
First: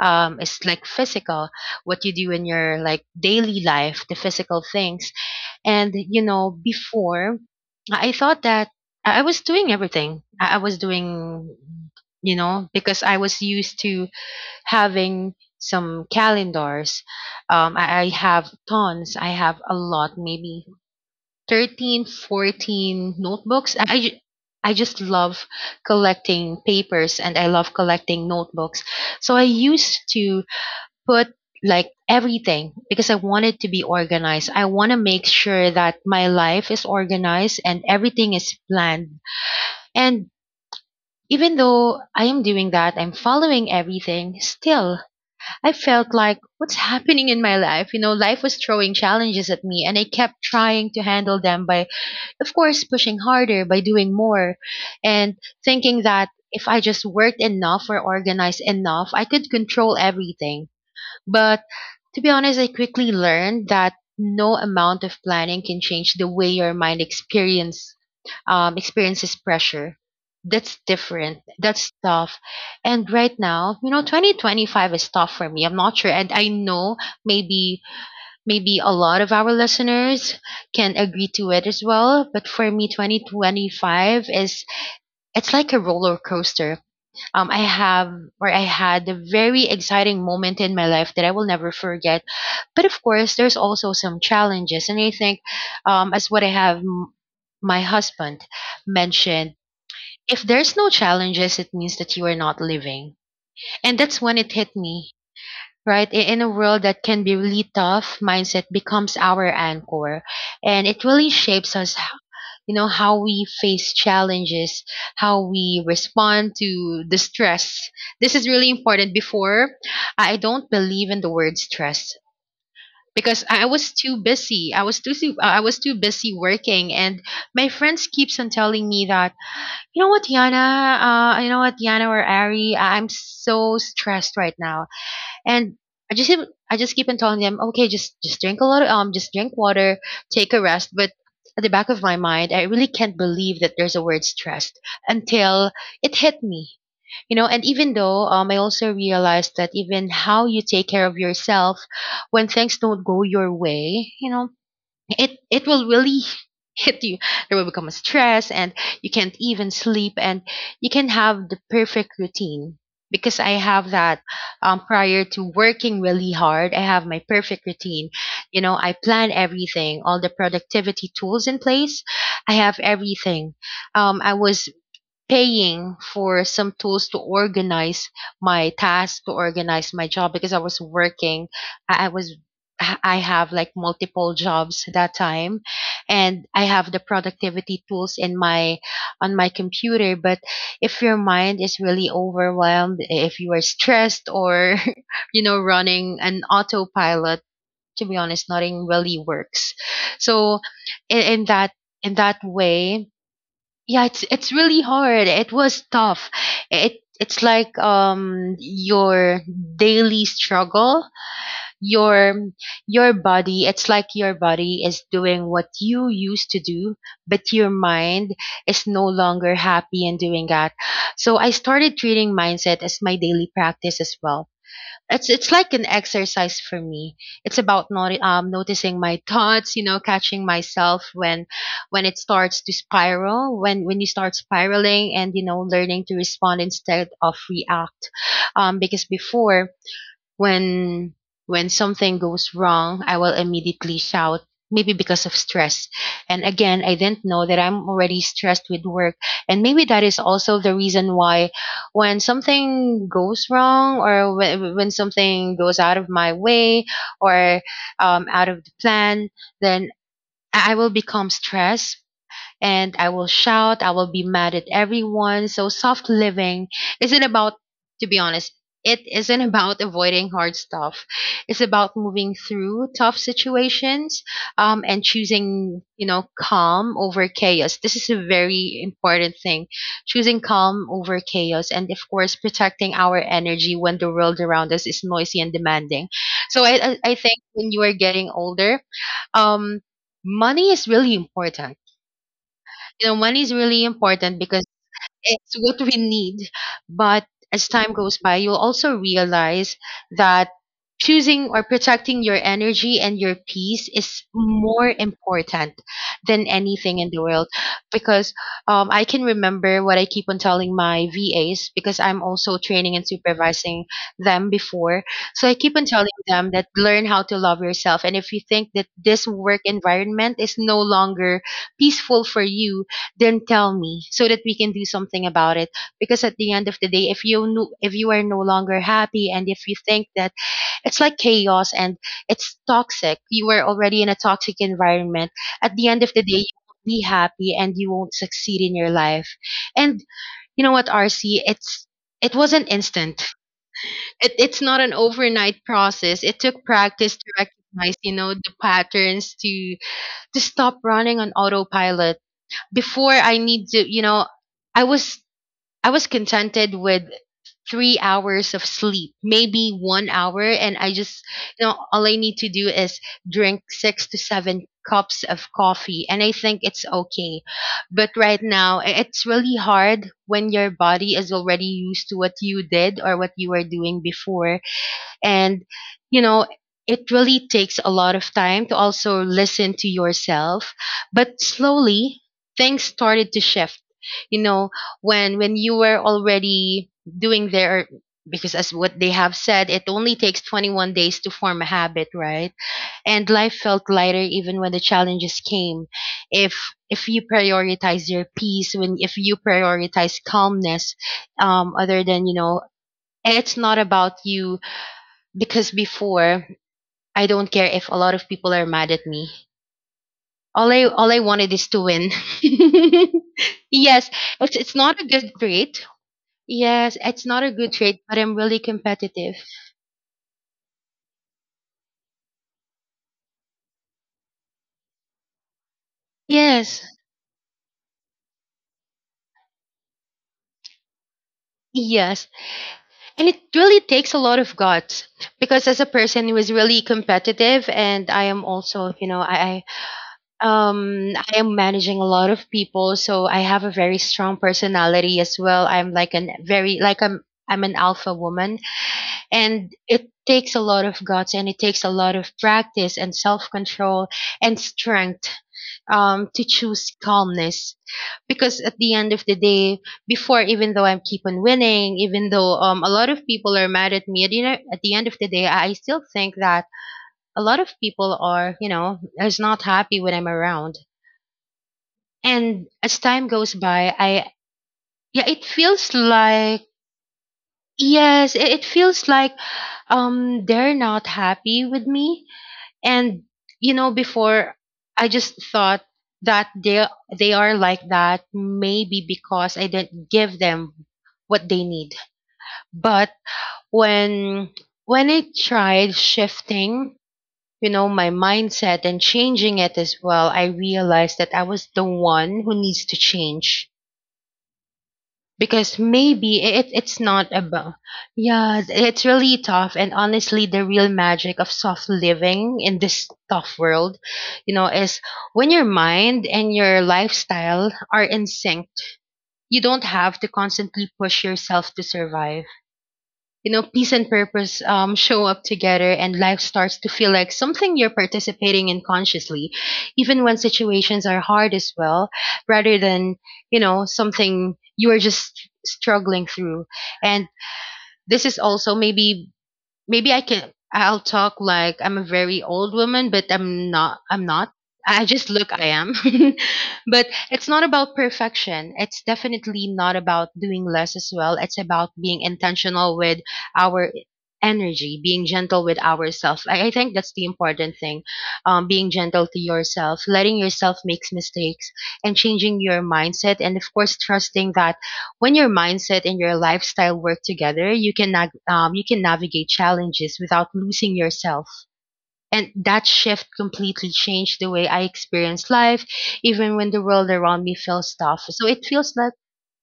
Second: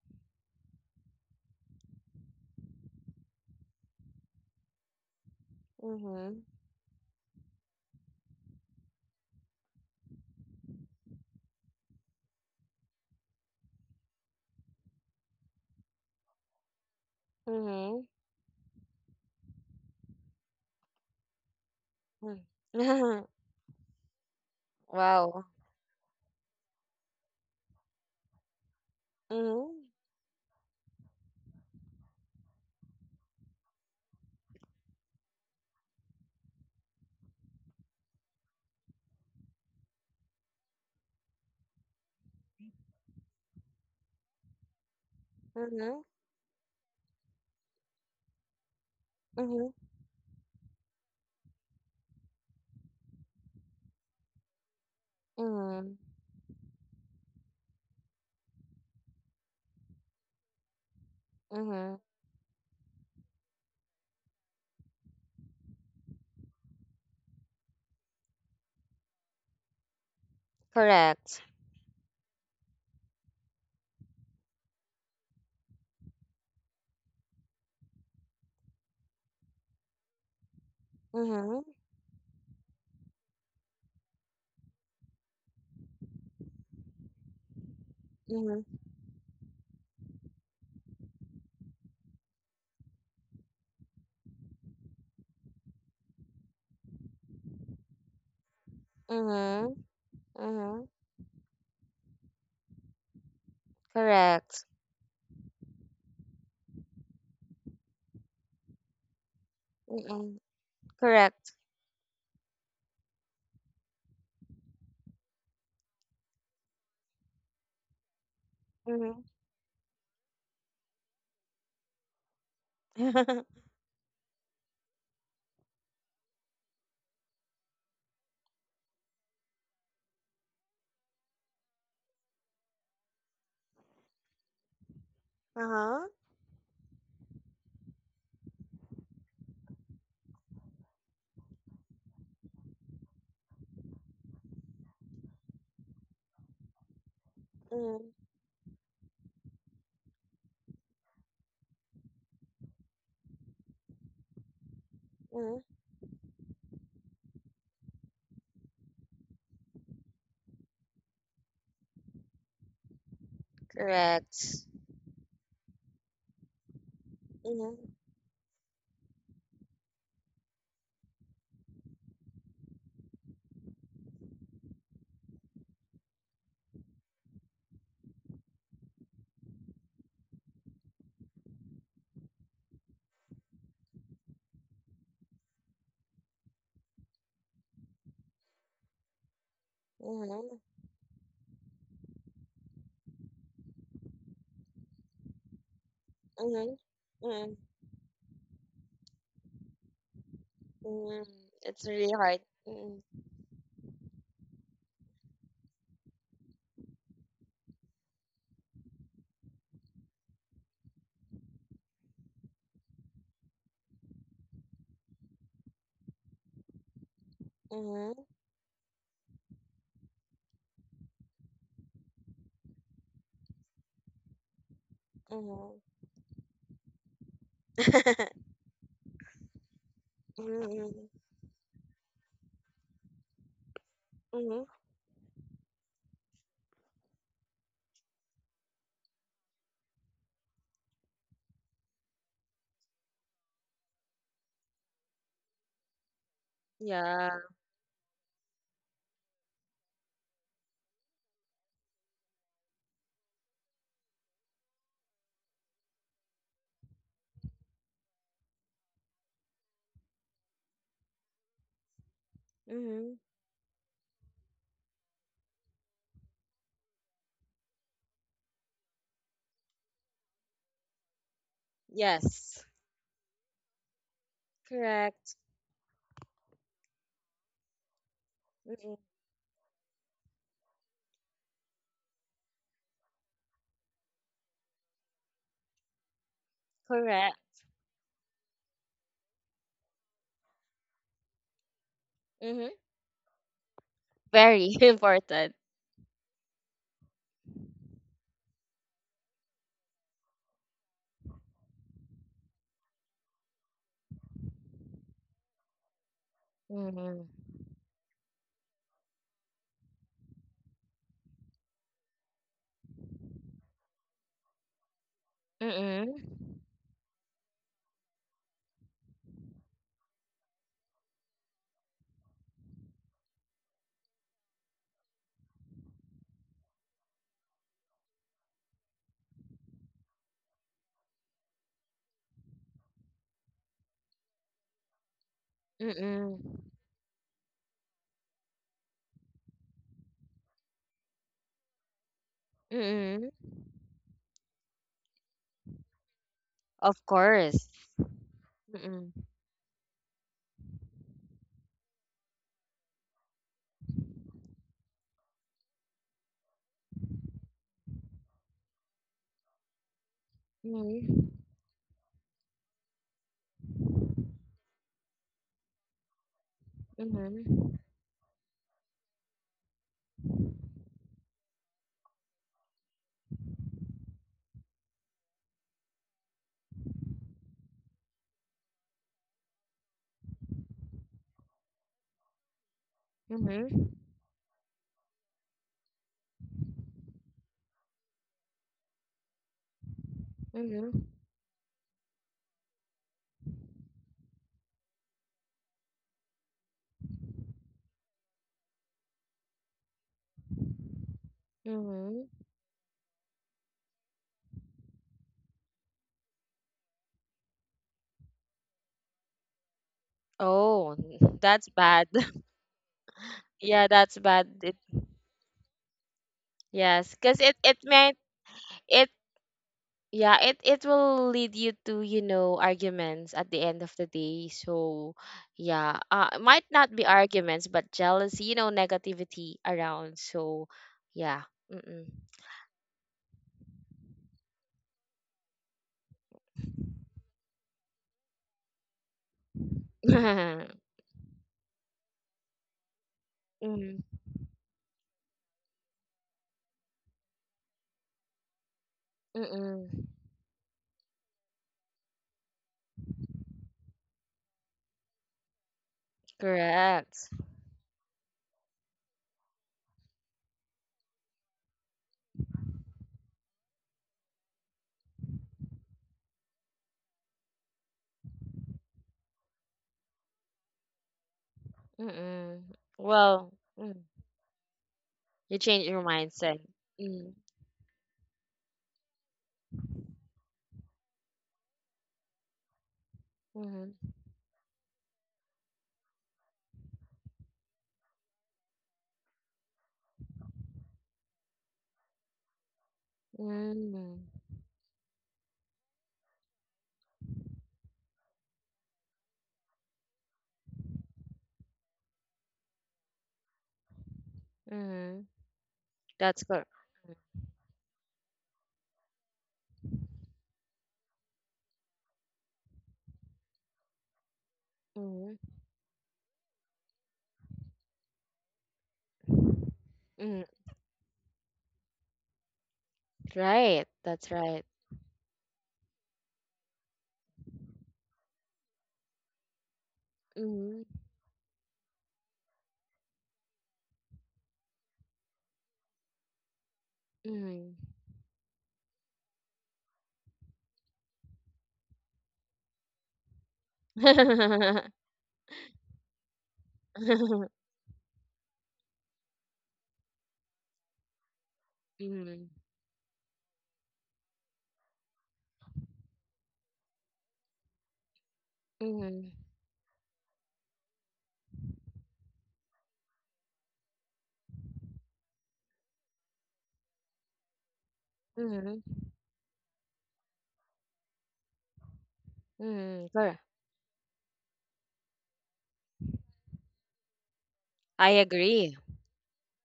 is like physical, what you do in your like daily life, the physical things. And Mm-hmm. Before, I thought that I was doing everything. I was doing, because I was used to having some calendars. Mm-hmm. I have tons. I have a lot, maybe 13, 14 notebooks. I just Wow. love collecting papers, and I love collecting notebooks. So I Mm-hmm. used to put like everything, because I want it to be organized. I want to make sure that my life is organized and everything is planned. And even though I am doing that, I'm following everything, still, I Mm-hmm. felt like, what's happening in my life? You know, life was throwing challenges at Mm-hmm. me, and I kept trying to handle them by, of course, pushing harder, by doing more, and Mm-hmm. thinking that if I just worked enough or organized enough, I could control everything. But Mm-hmm. to be honest, I quickly learned that no amount of planning can change the way your mind experiences pressure. That's different. Correct. That's tough. And right now, 2025 is tough for me. I'm not sure. And I know, maybe, a lot of our listeners can agree to Mm-hmm. it as well. But for me, 2025 is it's like a roller coaster. I have, or I Mm-hmm. had, a very exciting moment in my life that I will never forget, but of course, there's also some challenges, and I think, as what my husband mentioned, Mm-hmm. if there's Mm-hmm. no challenges, it means that you are not living, and that's when it Correct. hit me. Right, in a world that can be really tough, mindset becomes our anchor, Mm-hmm. and it really Correct. shapes us, how we face challenges, how we respond to the stress. This is really important. Mm-hmm. Before, I don't believe in the word stress, because I was too busy. I was too busy working, and my friends keeps on telling me that, you know what, Yana, Yana or Ari, I'm so stressed right now, and Uh-huh. I just keep on telling them, okay, just drink water, take a rest. But at the back of my mind, I really can't believe that there's a word stressed until it hit me. And even Mm-hmm. though I also realized that even how you take care of yourself when things don't go your way, it will really hit you. There will become a stress, and you can't even sleep, and you can have the perfect routine, because I have that, Correct. Prior to working really hard, I have my perfect routine. I plan everything, all the productivity tools in place, I have everything. I was paying for some tools to organize my tasks, to organize my job, because I was working. I I was I have like multiple jobs that time, and I have the productivity tools in my on my computer. But Mm-hmm. if your mind is really overwhelmed, if you are stressed, or running an Mm-hmm. autopilot, Mm-hmm. to be honest, nothing really works. So in, Mm-hmm. in that It's really in that hard. way, Mm-hmm. yeah, it's really hard, it was tough. It's like your daily struggle, your your body, it's like your body is doing what you used to do, but your Mm-hmm. mind is no longer happy in doing that. So I started treating mindset as my daily practice as well. It's like an Mm-hmm. exercise for me. It's about not, noticing my thoughts, catching myself Mm-hmm. When it starts to spiral, when you start Mm-hmm. spiraling, and you know, learning to respond instead of react. Because before when when something goes wrong, I will immediately shout, maybe because of stress. And again, I didn't Yeah. know that I'm already stressed with work. And maybe that is also the reason why when something goes wrong or when something goes out of my way or out of the plan, then I will become stressed and I Mm-hmm. will shout, I will be mad at everyone. So soft living isn't about, to be honest, it isn't about avoiding hard stuff. It's about moving Yes. through tough situations and Correct. choosing, you know, calm over chaos. This is a very Mm-hmm. important thing. Choosing calm over chaos and, of course, protecting our energy when the world around us is noisy and demanding. So I I think Correct. when you are getting older, um, money is really important. Mm-hmm. You know, money is really important because Very important. it's what we need. But as time goes by, you'll also realize that choosing or protecting your energy and your peace is more important than anything in the Mm-hmm. world. Because I can remember what I keep on telling my VAs because I'm also training and supervising them before. So I keep on telling Mm-hmm. them that learn how to love yourself. And if you think that this work environment is no longer peaceful for you, then tell me so that we can do something about it, because at the end of the day, if you no, if you are no longer happy and if you think that it's like chaos and it's toxic, you are already in a toxic environment. At the end of the day, you Mm-hmm. won't be happy and you won't succeed in your life. And you know what, rc, it's it wasn't instant. Mm-hmm. It's not an overnight process. It took Of practice to course. recognize, you know, the Mm-hmm. patterns, to stop running on autopilot. Before I need to, you know, I was I was contented with 3 hours of sleep, maybe one hour, and I just, Mm-hmm. you know, all I need to do is drink 6 to 7 cups of coffee, and I think it's okay. Mm-hmm. But right now, it's really hard when your body is already used to what you did or what you were doing before, and, you know, it really takes a lot of time to also listen to yourself. But slowly, things started to shift. Mm-hmm. You know, when you were already doing their, because as what they have said, it only takes 21 Mm-hmm. days to form a habit, right? And life felt lighter even when the challenges came. If if you prioritize your peace, when if you prioritize calmness, other than you Mm-hmm. know, and it's not about you, because before I don't care if a lot of people are mad at me. All Oh, I wanted is to that's win. bad. Yeah, Yes, that's bad. it's It, not a good trait. Yes, it's yes, not a because good it trait, but I'm meant, really it competitive. yeah, it will lead you to, you know, arguments at the end of the day. So yeah, it Yes. might not be arguments, but jealousy, you know, negativity around. So yeah. Yes. Mm-mm. And it really takes a lot of guts because as a person who is really competitive and I am also, you know, Mm, I am managing a lot of people, so I have a very strong personality as well. I'm like an very like I'm an alpha woman. And mm-mm. it takes a lot of guts and it takes a lot of practice and self-control and strength, to choose Correct. calmness. Because at the end of the day, before, even though I'm keep on winning, even though a lot of people are mad at me at, you know, at the end of the day, I still think that a lot of people are, you know, is not happy when I'm around. And Mm-mm. as time goes Well. by, Mm, I yeah, it you feels change your like mindset. Mm, yes, it feels like they're not happy with me. And you know, mm-hmm. before I just thought that they are like that maybe because I didn't give them what they need. But Mm, when when I tried shifting, you know, my mindset and changing it as well, I realized that I was the one who needs to change, mm-hmm. because maybe That's good. it's not about. Yeah, it's really tough, and honestly the real magic of soft living in this tough world, you know, is when Mm, your mind and your lifestyle are in sync. You don't have to mm. constantly push yourself to survive. You know, peace Right, and that's purpose right. Show up together, and life starts to feel like something you're participating in consciously, even when Mm, situations are hard as well, rather than, you know, something you are just struggling through. And this is also maybe maybe I can, I'll talk like I'm a very old woman, but I'm not I'm not. mm. I just look I am. But it's not about perfection. It's definitely not about doing less as well. It's about being Mhm. intentional with our energy, being gentle with ourselves. I think that's the important thing. Being gentle Mhm. to yourself, letting yourself make mistakes and changing your mindset, and of course trusting that when your mindset and your lifestyle work together, you can nag you Mhm. can navigate challenges without losing yourself. And that Mhm. shift Correct. completely changed the way I experience life, even when the world around me feels I tough. So it agree. feels like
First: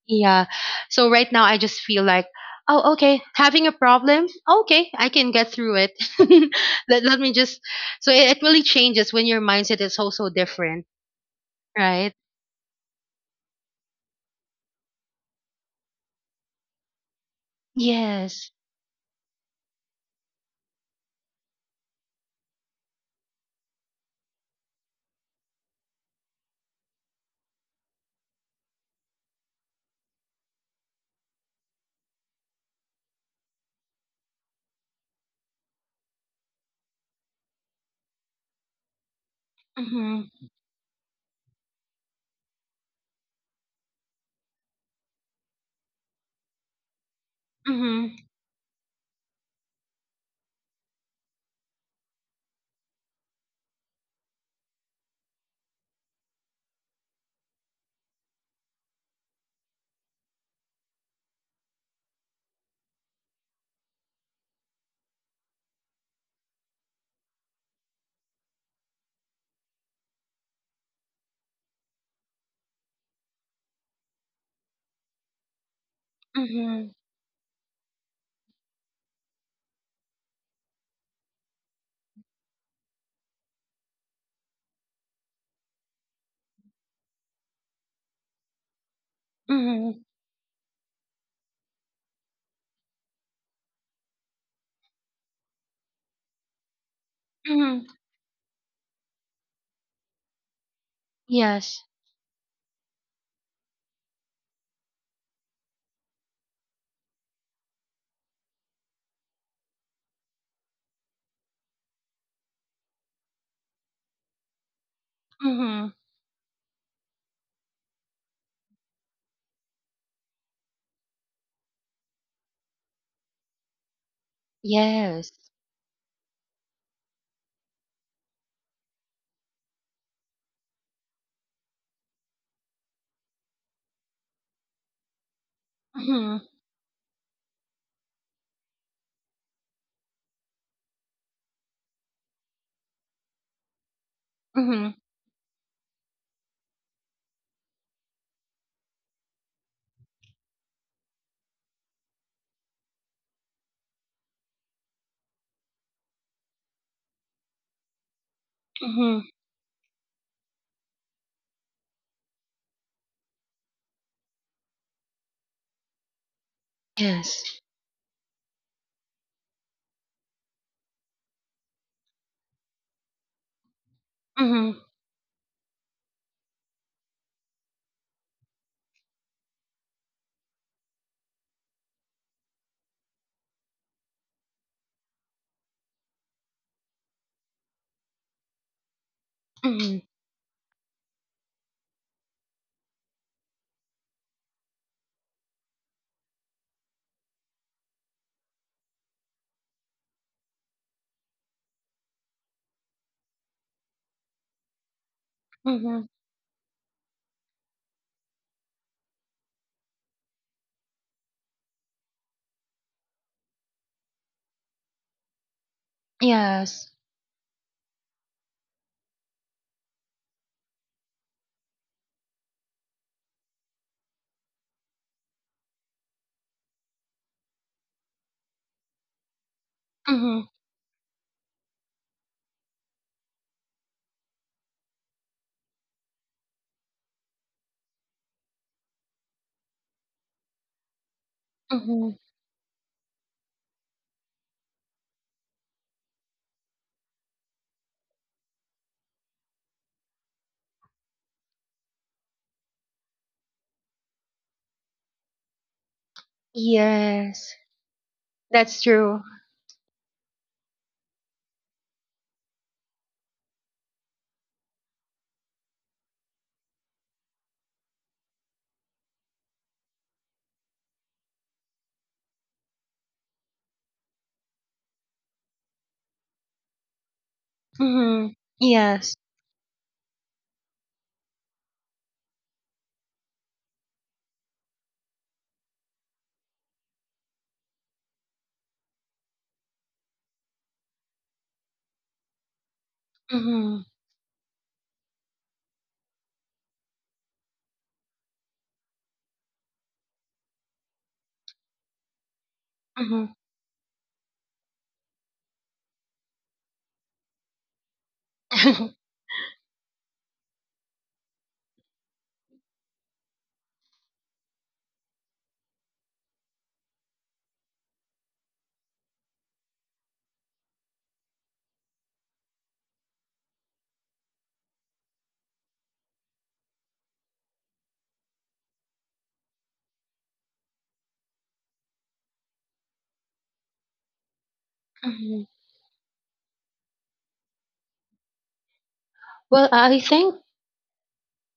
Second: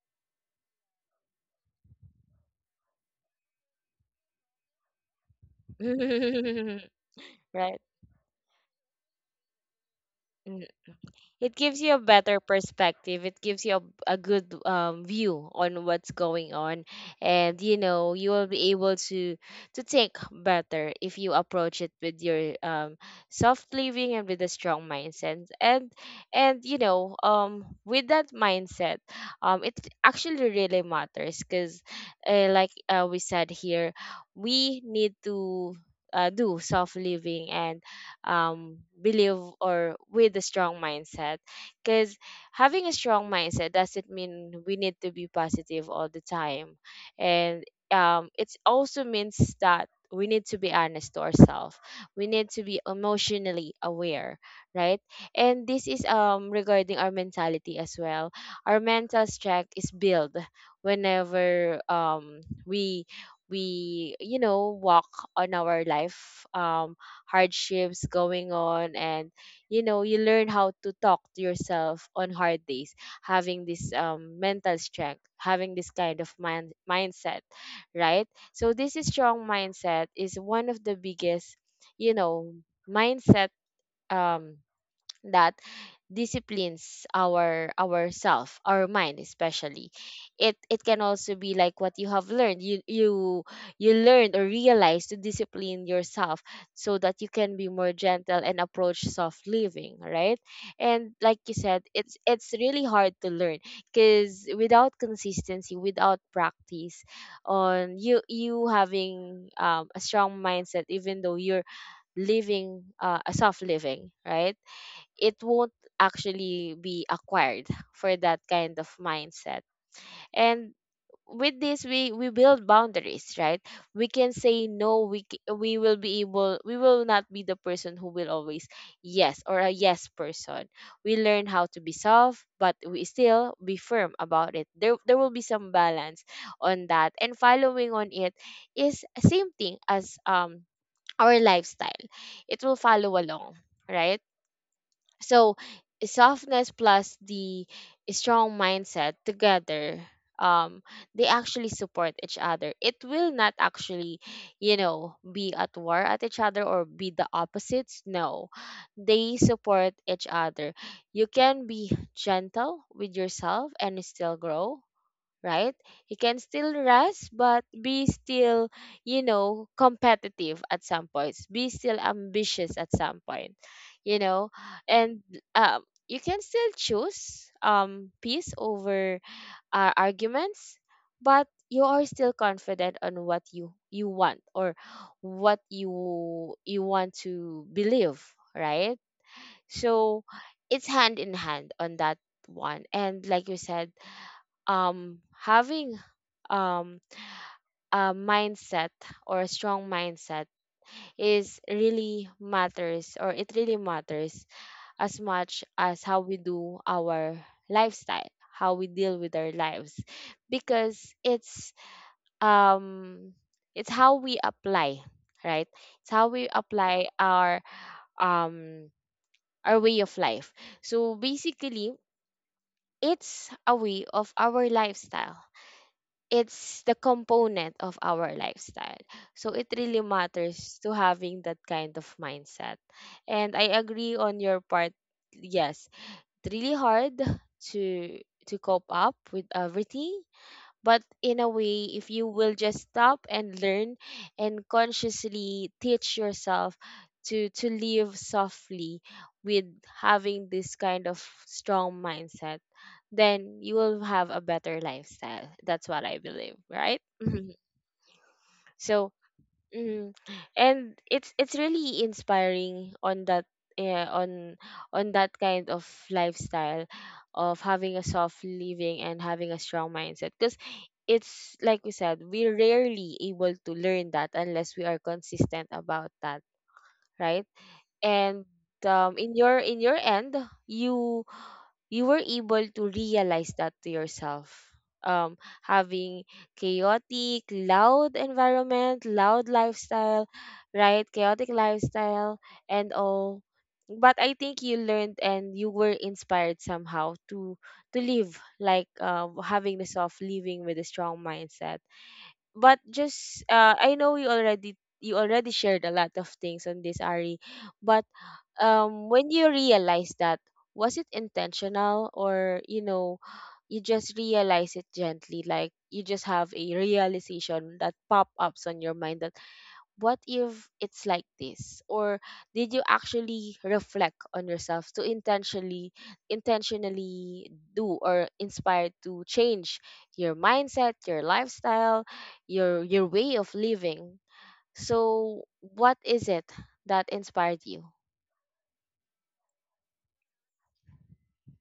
yeah. So right now I just feel like, oh okay, having a problem, okay, I can get through it. Let me just Right. so it really changes when your mindset is also Mm-hmm. different, It gives you a right? better perspective, it gives you a good, view on what's going on. And you know, you will Yes. be able to think better if you approach it with your, soft living and with a strong mindset, and you know, with that mindset, it actually really matters. Because, like, we said here, we need to, do soft living and, believe, or Mm-hmm. with a strong mindset. Because having a strong mindset doesn't mean we need to be positive all the time. And, Mm-hmm. It also means that we need to be honest to ourselves. We need to be emotionally aware, right? And this is, regarding our mentality as well. Our mental strength is built whenever, we we you know, walk on our life, hardships going on, and you know, you learn how to talk to yourself on hard days, having this, mental strength, having this kind of Mm-hmm. mindset, right? So this is strong mindset, is one of the biggest, you know, mindset, um that disciplines our ourself, our mind especially. Mm-hmm. It can also be like what you have learned, you learned or realize to discipline yourself, so that you can be more gentle and approach soft living, right? And like you said, Yes. it's really hard to learn, because without consistency, without practice on you having, a strong mindset, even though you're living, a soft living, right? It won't Mhm. actually be acquired for that kind of mindset. And with this, we build boundaries, right? We can say no, Yes. We will be able, we will not be the person who will always yes, or a yes person. We learn how to be soft, but we still be firm about it. There will be some balance Mhm. on that. And following on it is same thing as, our lifestyle. It will follow along, right? Mhm. So softness plus the strong mindset together, um they actually support each other. It will not actually, you know, be at war at each other, or be the opposites, no, Mhm. they support each other. You can be gentle with yourself and still grow, right? You can still rest, Yes. but be still, you know, competitive at some points. Be still ambitious at some point, you know, Mhm. and, um, you can still choose, peace over, arguments, but you are still confident on what you want, or what you want to believe, right? Mhm. So it's hand in hand on that one. And like you said having um, a mindset or a strong mindset is really matters or it really matters as much as Mhm. how we do our lifestyle, how we deal with our lives, because it's um it's how we apply, right, it's how we Yes. apply um our way of life. So basically, it's a way of our lifestyle, it's the component of our lifestyle. So it really Mhm. matters to having that kind of mindset. And I agree on your part. Yes, it's really hard to to cope up with everything, but in a way, if Mhm. you will just stop and learn and consciously teach yourself to live softly with having this kind of strong mindset, then you will have a better lifestyle. That's what I believe, right? Yes. That's So, true. mm, and it's really inspiring on that, yeah, on that kind of lifestyle of having a soft living and having a strong mindset, because it's like we said, we're rarely able to learn that unless we are consistent about that, right? Mhm. And Yes. In your end, you you were able to realize that to yourself, um having chaotic loud environment, loud lifestyle, right, chaotic lifestyle and all. Mhm. But I think you learned and you were inspired somehow to live like, having the soft living with a strong mindset. But Mhm. just, I know you already, you already shared a lot of things on this, Ari, but Mhm. When you realize that, was it intentional or, you know, you just realize it gently? Like you just have a realization that pop ups on your mind that what if it's like this? Or did you actually reflect on yourself to intentionally, intentionally do or inspired to change your mindset, your lifestyle, your way of living? So what is it that inspired you? Well, I think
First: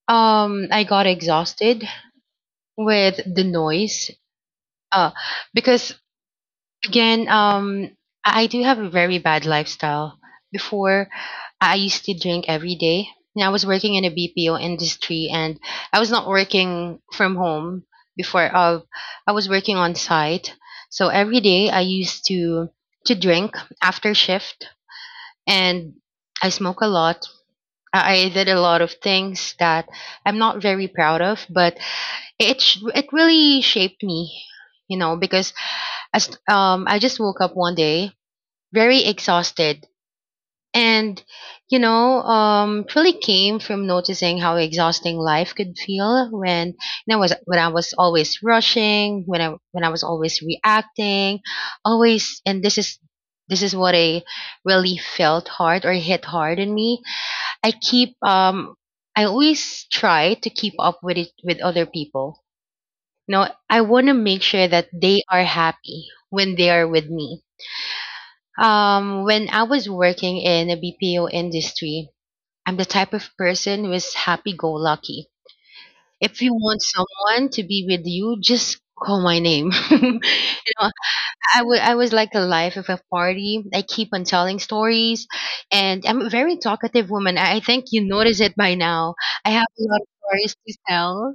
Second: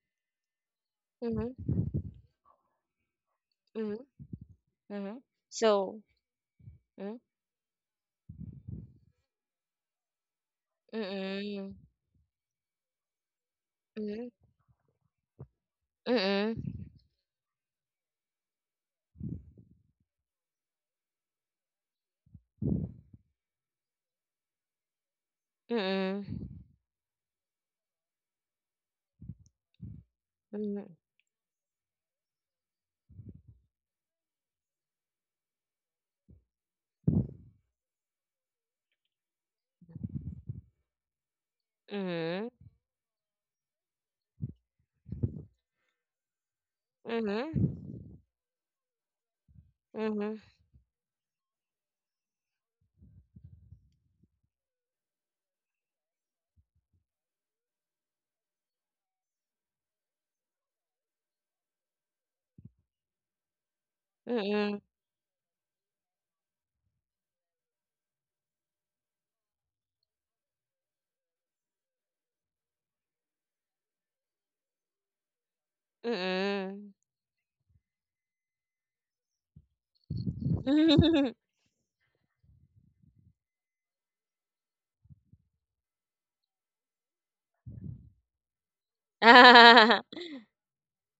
I got exhausted Mm-hmm. with the noise. Uh Mm-hmm. because So, mm-hmm. again, I do have a very bad lifestyle. Before, Mm-mm. I used to drink every day. And I was working in a BPO industry, and I was not Mm-mm. working from home before. I was working on site, so every day I used to drink after shift, and Mm-mm. I smoke a lot. I did a lot of things that I'm not very proud of, but it really shaped me, you know, because as I just woke up one day very exhausted. And, you know, Mm-mm. It really came from noticing how exhausting life could feel when, you know, was Mm-mm. when I Mm-mm. was always rushing, when I was always Mm-hmm. reacting, always. And this is what I really felt hard or hit hard in me. I keep I always try to keep up with it with other people. You know, I want to make sure that Mm-hmm. they are happy when they are with me, when I was working in a BPO industry, I'm the type of person who is happy go lucky. If you want Mm-mm. someone to be with you, just call my name. You know, I was like a life of a party. I keep on telling stories, and I'm a very talkative woman. I think you notice it by now. I have a lot of Mm-mm. stories to tell,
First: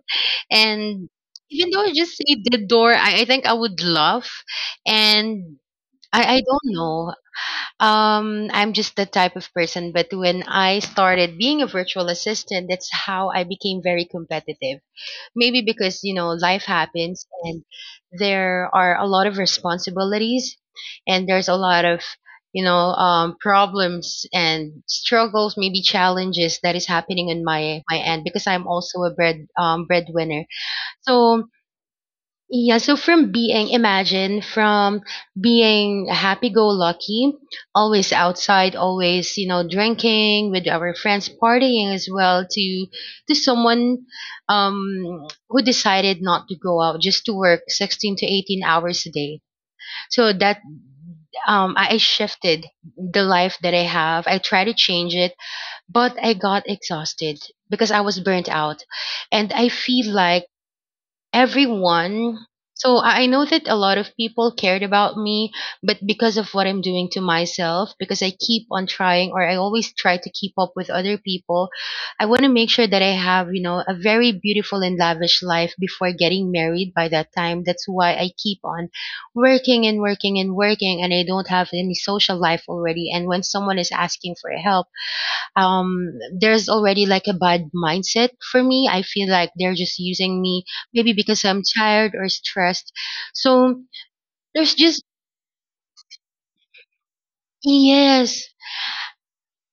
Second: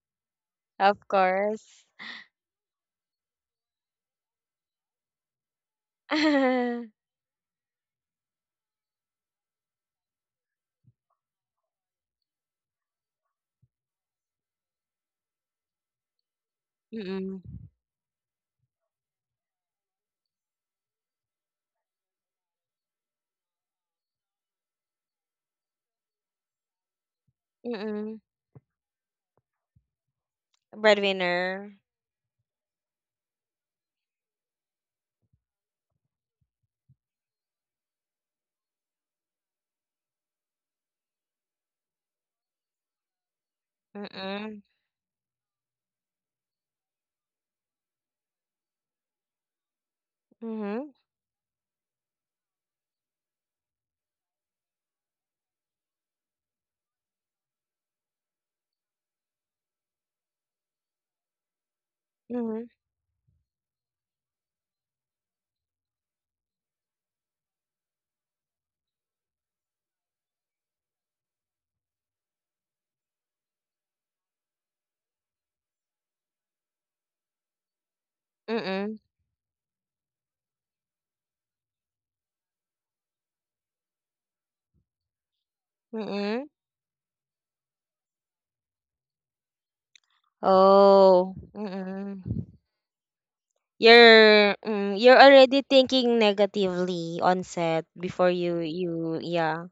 and Of even though course. I just say the door, I think I would laugh, and I don't Mm-mm. know. I'm just the type of person, but when I started being a virtual assistant, that's how I became very competitive. Maybe because, you know, life happens Mm-mm. and there are a lot of responsibilities and there's a lot of, you know, problems and struggles, maybe challenges that is happening on my my Mm-mm. end because I'm also a breadwinner. So Breadwinner. yeah, so from being, imagine, from being happy go lucky, always outside, always, you know, drinking with our friends, partying as well, to someone Mm-mm. Who decided not to go out, just to work 16 to 18 hours a day. So that Mm-hmm. I shifted the life that I have. I tried to change it, but I got exhausted because I was burnt out. And I feel like everyone. Mm-hmm. So I know that a lot of people cared about me, but because of what I'm doing to myself, because I keep on trying or I always try to keep up with other people, I want to make sure that I have, you know, a very beautiful and lavish life before getting married by that time. That's why I keep on Mm-mm. working and working and working, and I don't have any social life already. And when someone is asking for help, um Mm-mm. there's already like a bad mindset for me. I feel like they're just using me, maybe Oh, because I'm tired mm-mm. or stressed. So You're there's just you're already thinking negatively on set before yes. you yeah.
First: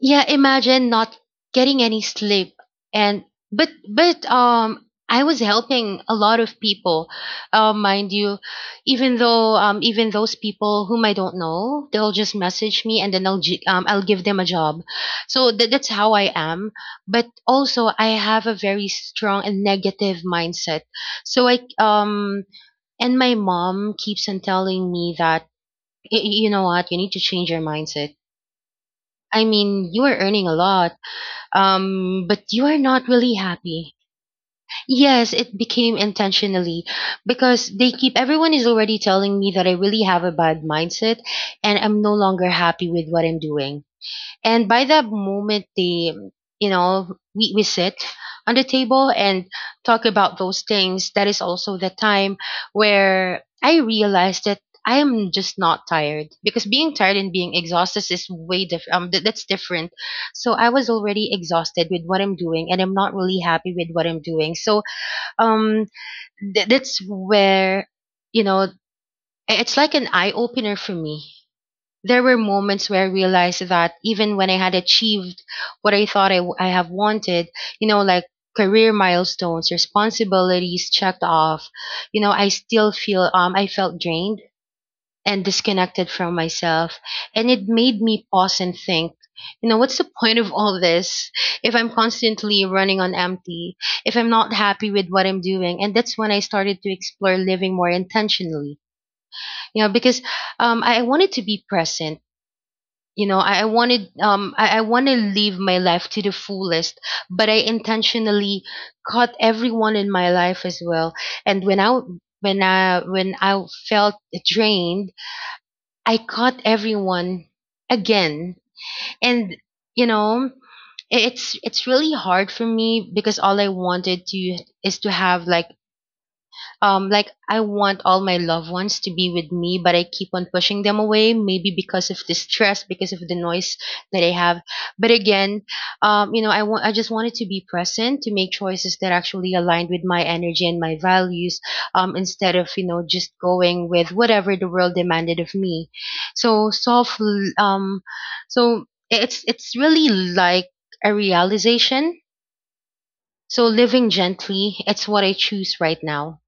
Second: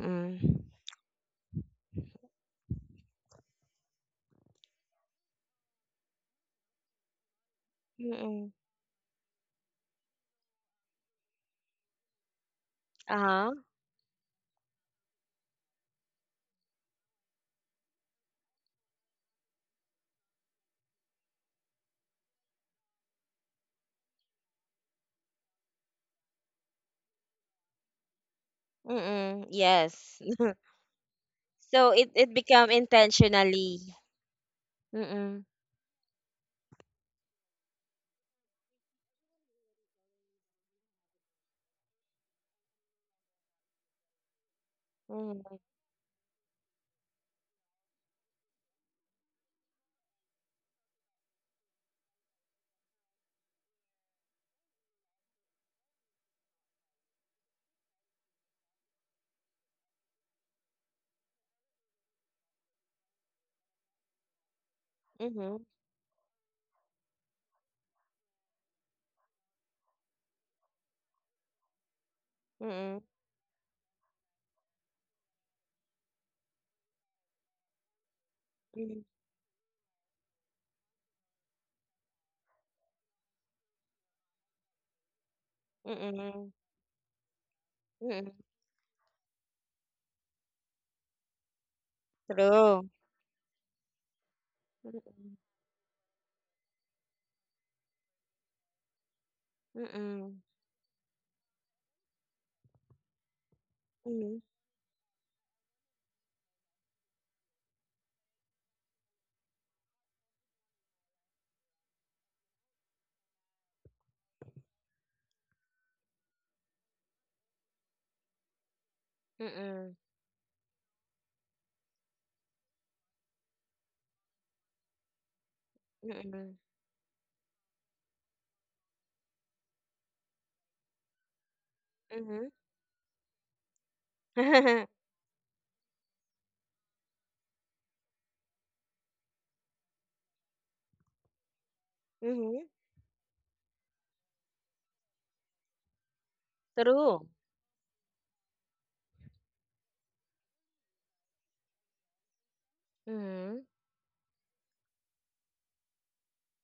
Yeah, imagine not getting any sleep. And but I was helping a lot of people, mind you, Mm. even though even those people whom I don't know, they'll just message me and then Uh-huh. I'll give them a job. So that's how I am. But also I have a very strong and negative mindset. So I and my mom keeps on telling me that, You know what, you need to change your mindset. I Mm. mean, you are Yes. earning a lot So it it but you are become not really happy." intentionally. Yes, Mm. it became intentionally because they keep everyone is already telling me that I really have a bad mindset and I'm no longer happy with what I'm doing. And by the Mm. moment they, you know, we sit on the table and talk about those things, that is also the time where I realized that I am just not tired, because being tired and being exhausted is way different. That's different. So I was already exhausted with what I'm doing, and I'm not really happy with what I'm doing. So Mhm. um, that's where, you know, it's like an eye opener for me. There were moments Mm. where I realized that even when I had achieved what I thought I have wanted, you know, like career Mm. milestones, responsibilities checked off, you know, I still feel, I felt drained and disconnected from Mm. myself. And it made Mm. me pause and think, you know, what's the point of all this if I'm constantly True. running on empty, if I'm not happy with what Mm. I'm doing? And that's when I started to explore living more intentionally, you know, because I wanted to be present. You know I wanted Mm. I want to live my life to the fullest. But I intentionally cut everyone in my life as well, and when I felt drained, I cut everyone again. And Mhm. you know, it's really hard for me because all I wanted to is to have like, Mm. Like, I want all my loved ones to be with me, but I keep on pushing them away, maybe Mm. because of the Mhm. stress, because of the noise that I have. But again, you know, I just wanted to be present, to make choices that actually aligned with my energy and my values, Mhm. instead of, you know, just going with whatever the world demanded of me. So True. So it's really like a realization. Mm. So living gently, it's what I choose right now.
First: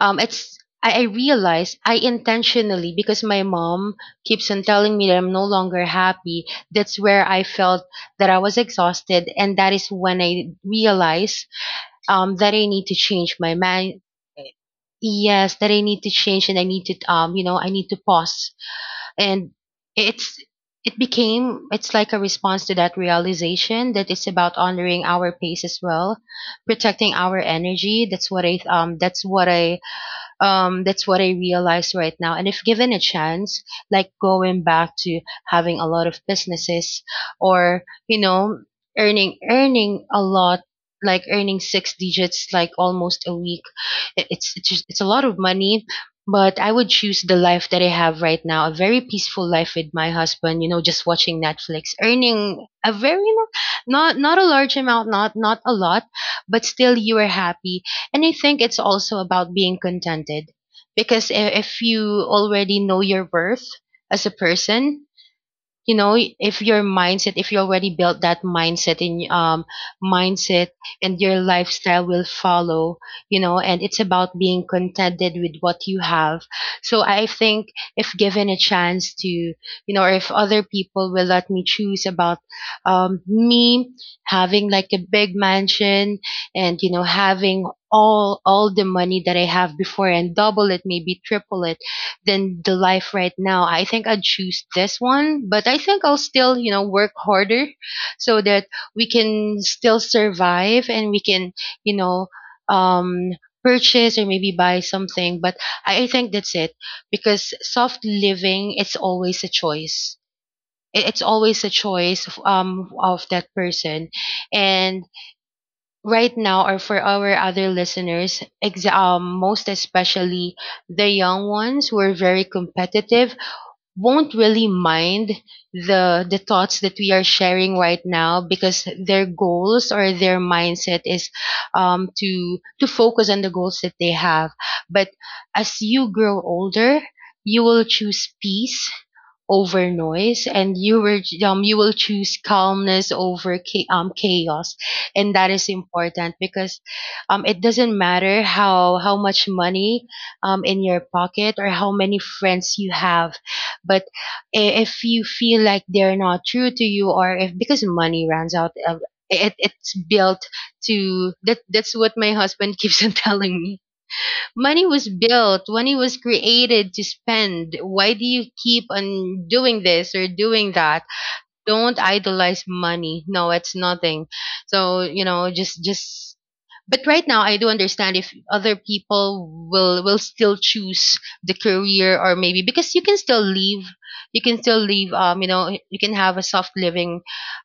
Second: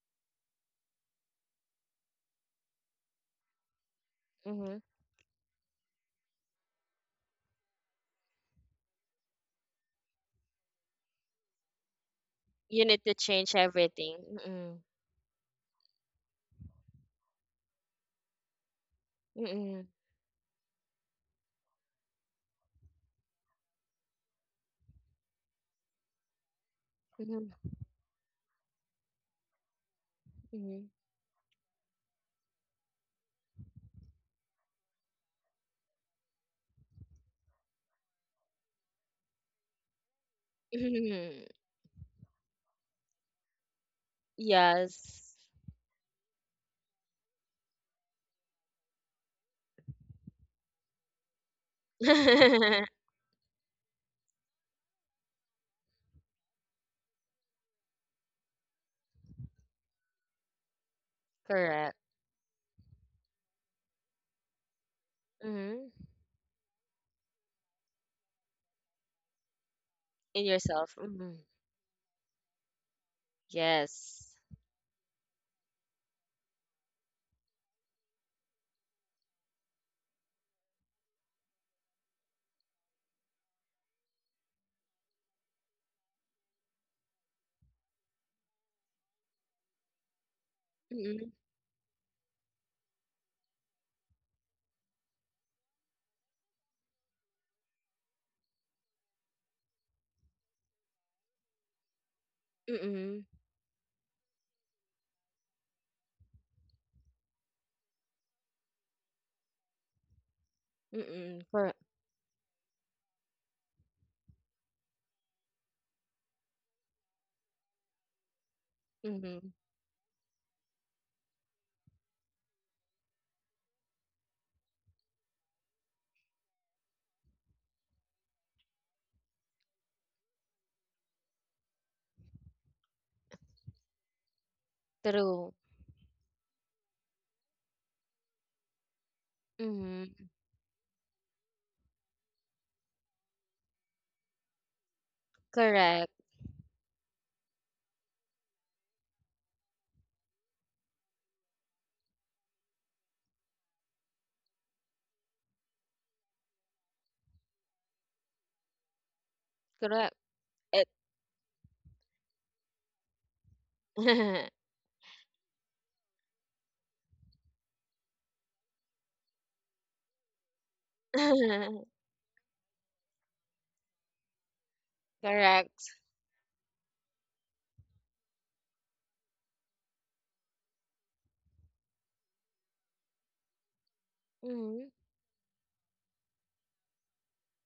I realize I intentionally, because my mom keeps on Mm. telling me that I'm no longer happy. That's where I felt that I was exhausted, and that is when I realized, that I You need to need to change my change mind. everything. Mm. Yes, that I need to change, and I need to, you know, I need to pause. And Mm. it's it's like a response to that realization, that it's about honoring our pace as well, protecting our Mhm. energy. That's what I that's what I realize right now. And if given a chance, like going back to having a lot of businesses or, you know, earning a lot, like Mhm. earning six digits like almost a week, it's just, it's a lot Yes. of money. But I would choose the life that I have right now, a very peaceful life with my husband, you know, just watching Netflix, earning a very not a large amount, not a lot, but still you are happy. And I think it's also about being contented, because if Correct. you already know your worth as a person, Mm. you know, if your mindset, if you already built that mindset in, In mindset yourself. and Mm-hmm. your lifestyle will follow, you know. And it's about Yes. being contented with what you have. So I think, if given a chance to, you know, or if other people will let me choose about, me having like a big mansion and, you know, having all the money that I have before and double it, maybe Mm-hmm. triple it, than the life right now, I think I'd choose this one. But I think I'll still, you know, work harder so that we can still survive and we can, you know, Mm-hmm. um, purchase or maybe buy something. But I think that's it, because soft living, it's always a choice. It's Mm-hmm. always a Correct. choice of that person. And right now, or for our other listeners, Mm-hmm. most especially the young ones who are very competitive, won't really mind the thoughts that we are sharing right now, because their goals or their mindset is, to focus on the goals that they have. But True. as you grow older, you will choose peace over Mm-hmm. noise, and you were you will choose calmness over chaos. And that is Correct. important, because it doesn't matter how much money in your pocket, or how many friends you have, but if you feel like they're not true to you, or if, because money runs out of it's Correct. built It. to that. That's what my husband keeps on telling me. Money was built, money was created to spend. Why do you keep on doing this or doing that? Don't idolize money. No, it's nothing. So, you know, Correct. just. But right now I do understand if other people will still choose the career. Or maybe because you can still leave, you can still Mm-hmm. leave, you know, you can have a soft living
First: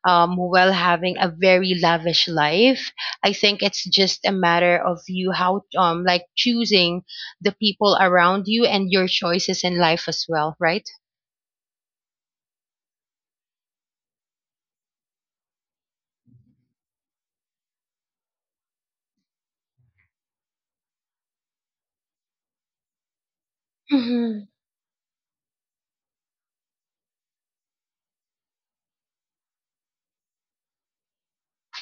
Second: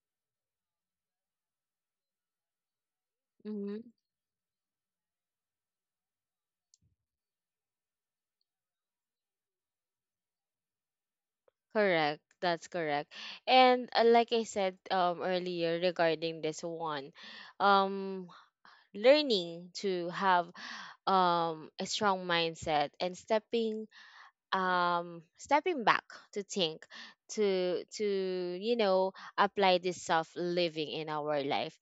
while having a very lavish life. I think Mm-hmm. it's just a matter of you how, like choosing the people around you and your choices in life as well, right? Correct. That's correct. And like I said earlier regarding this one, um learning to have a strong mindset and stepping, Mhm. Stepping back to think, to you know, apply this self living in our life,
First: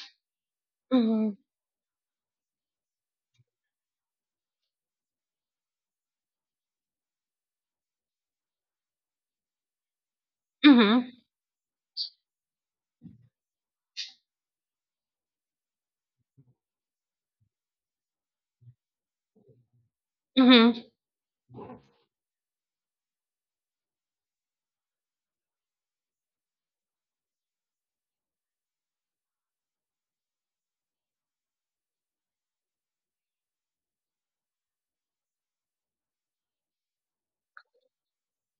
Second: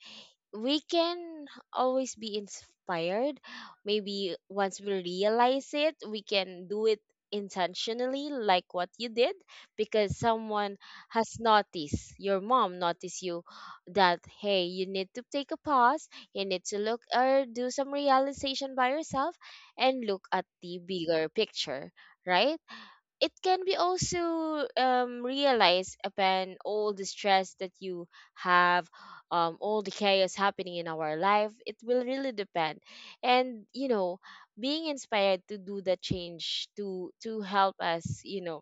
we Mhm. can always be inspired. Maybe once we realize it, we can do it intentionally, like what you did, because someone Mhm. has noticed, your mom noticed you that hey, you need to take a pause, you need to look or do some realization by yourself and look at the Mhm. bigger picture, right? It can be also, realized upon all the stress that you have, all the chaos happening in our life. It will really depend, and you know, being inspired to do that change, to help us, you know,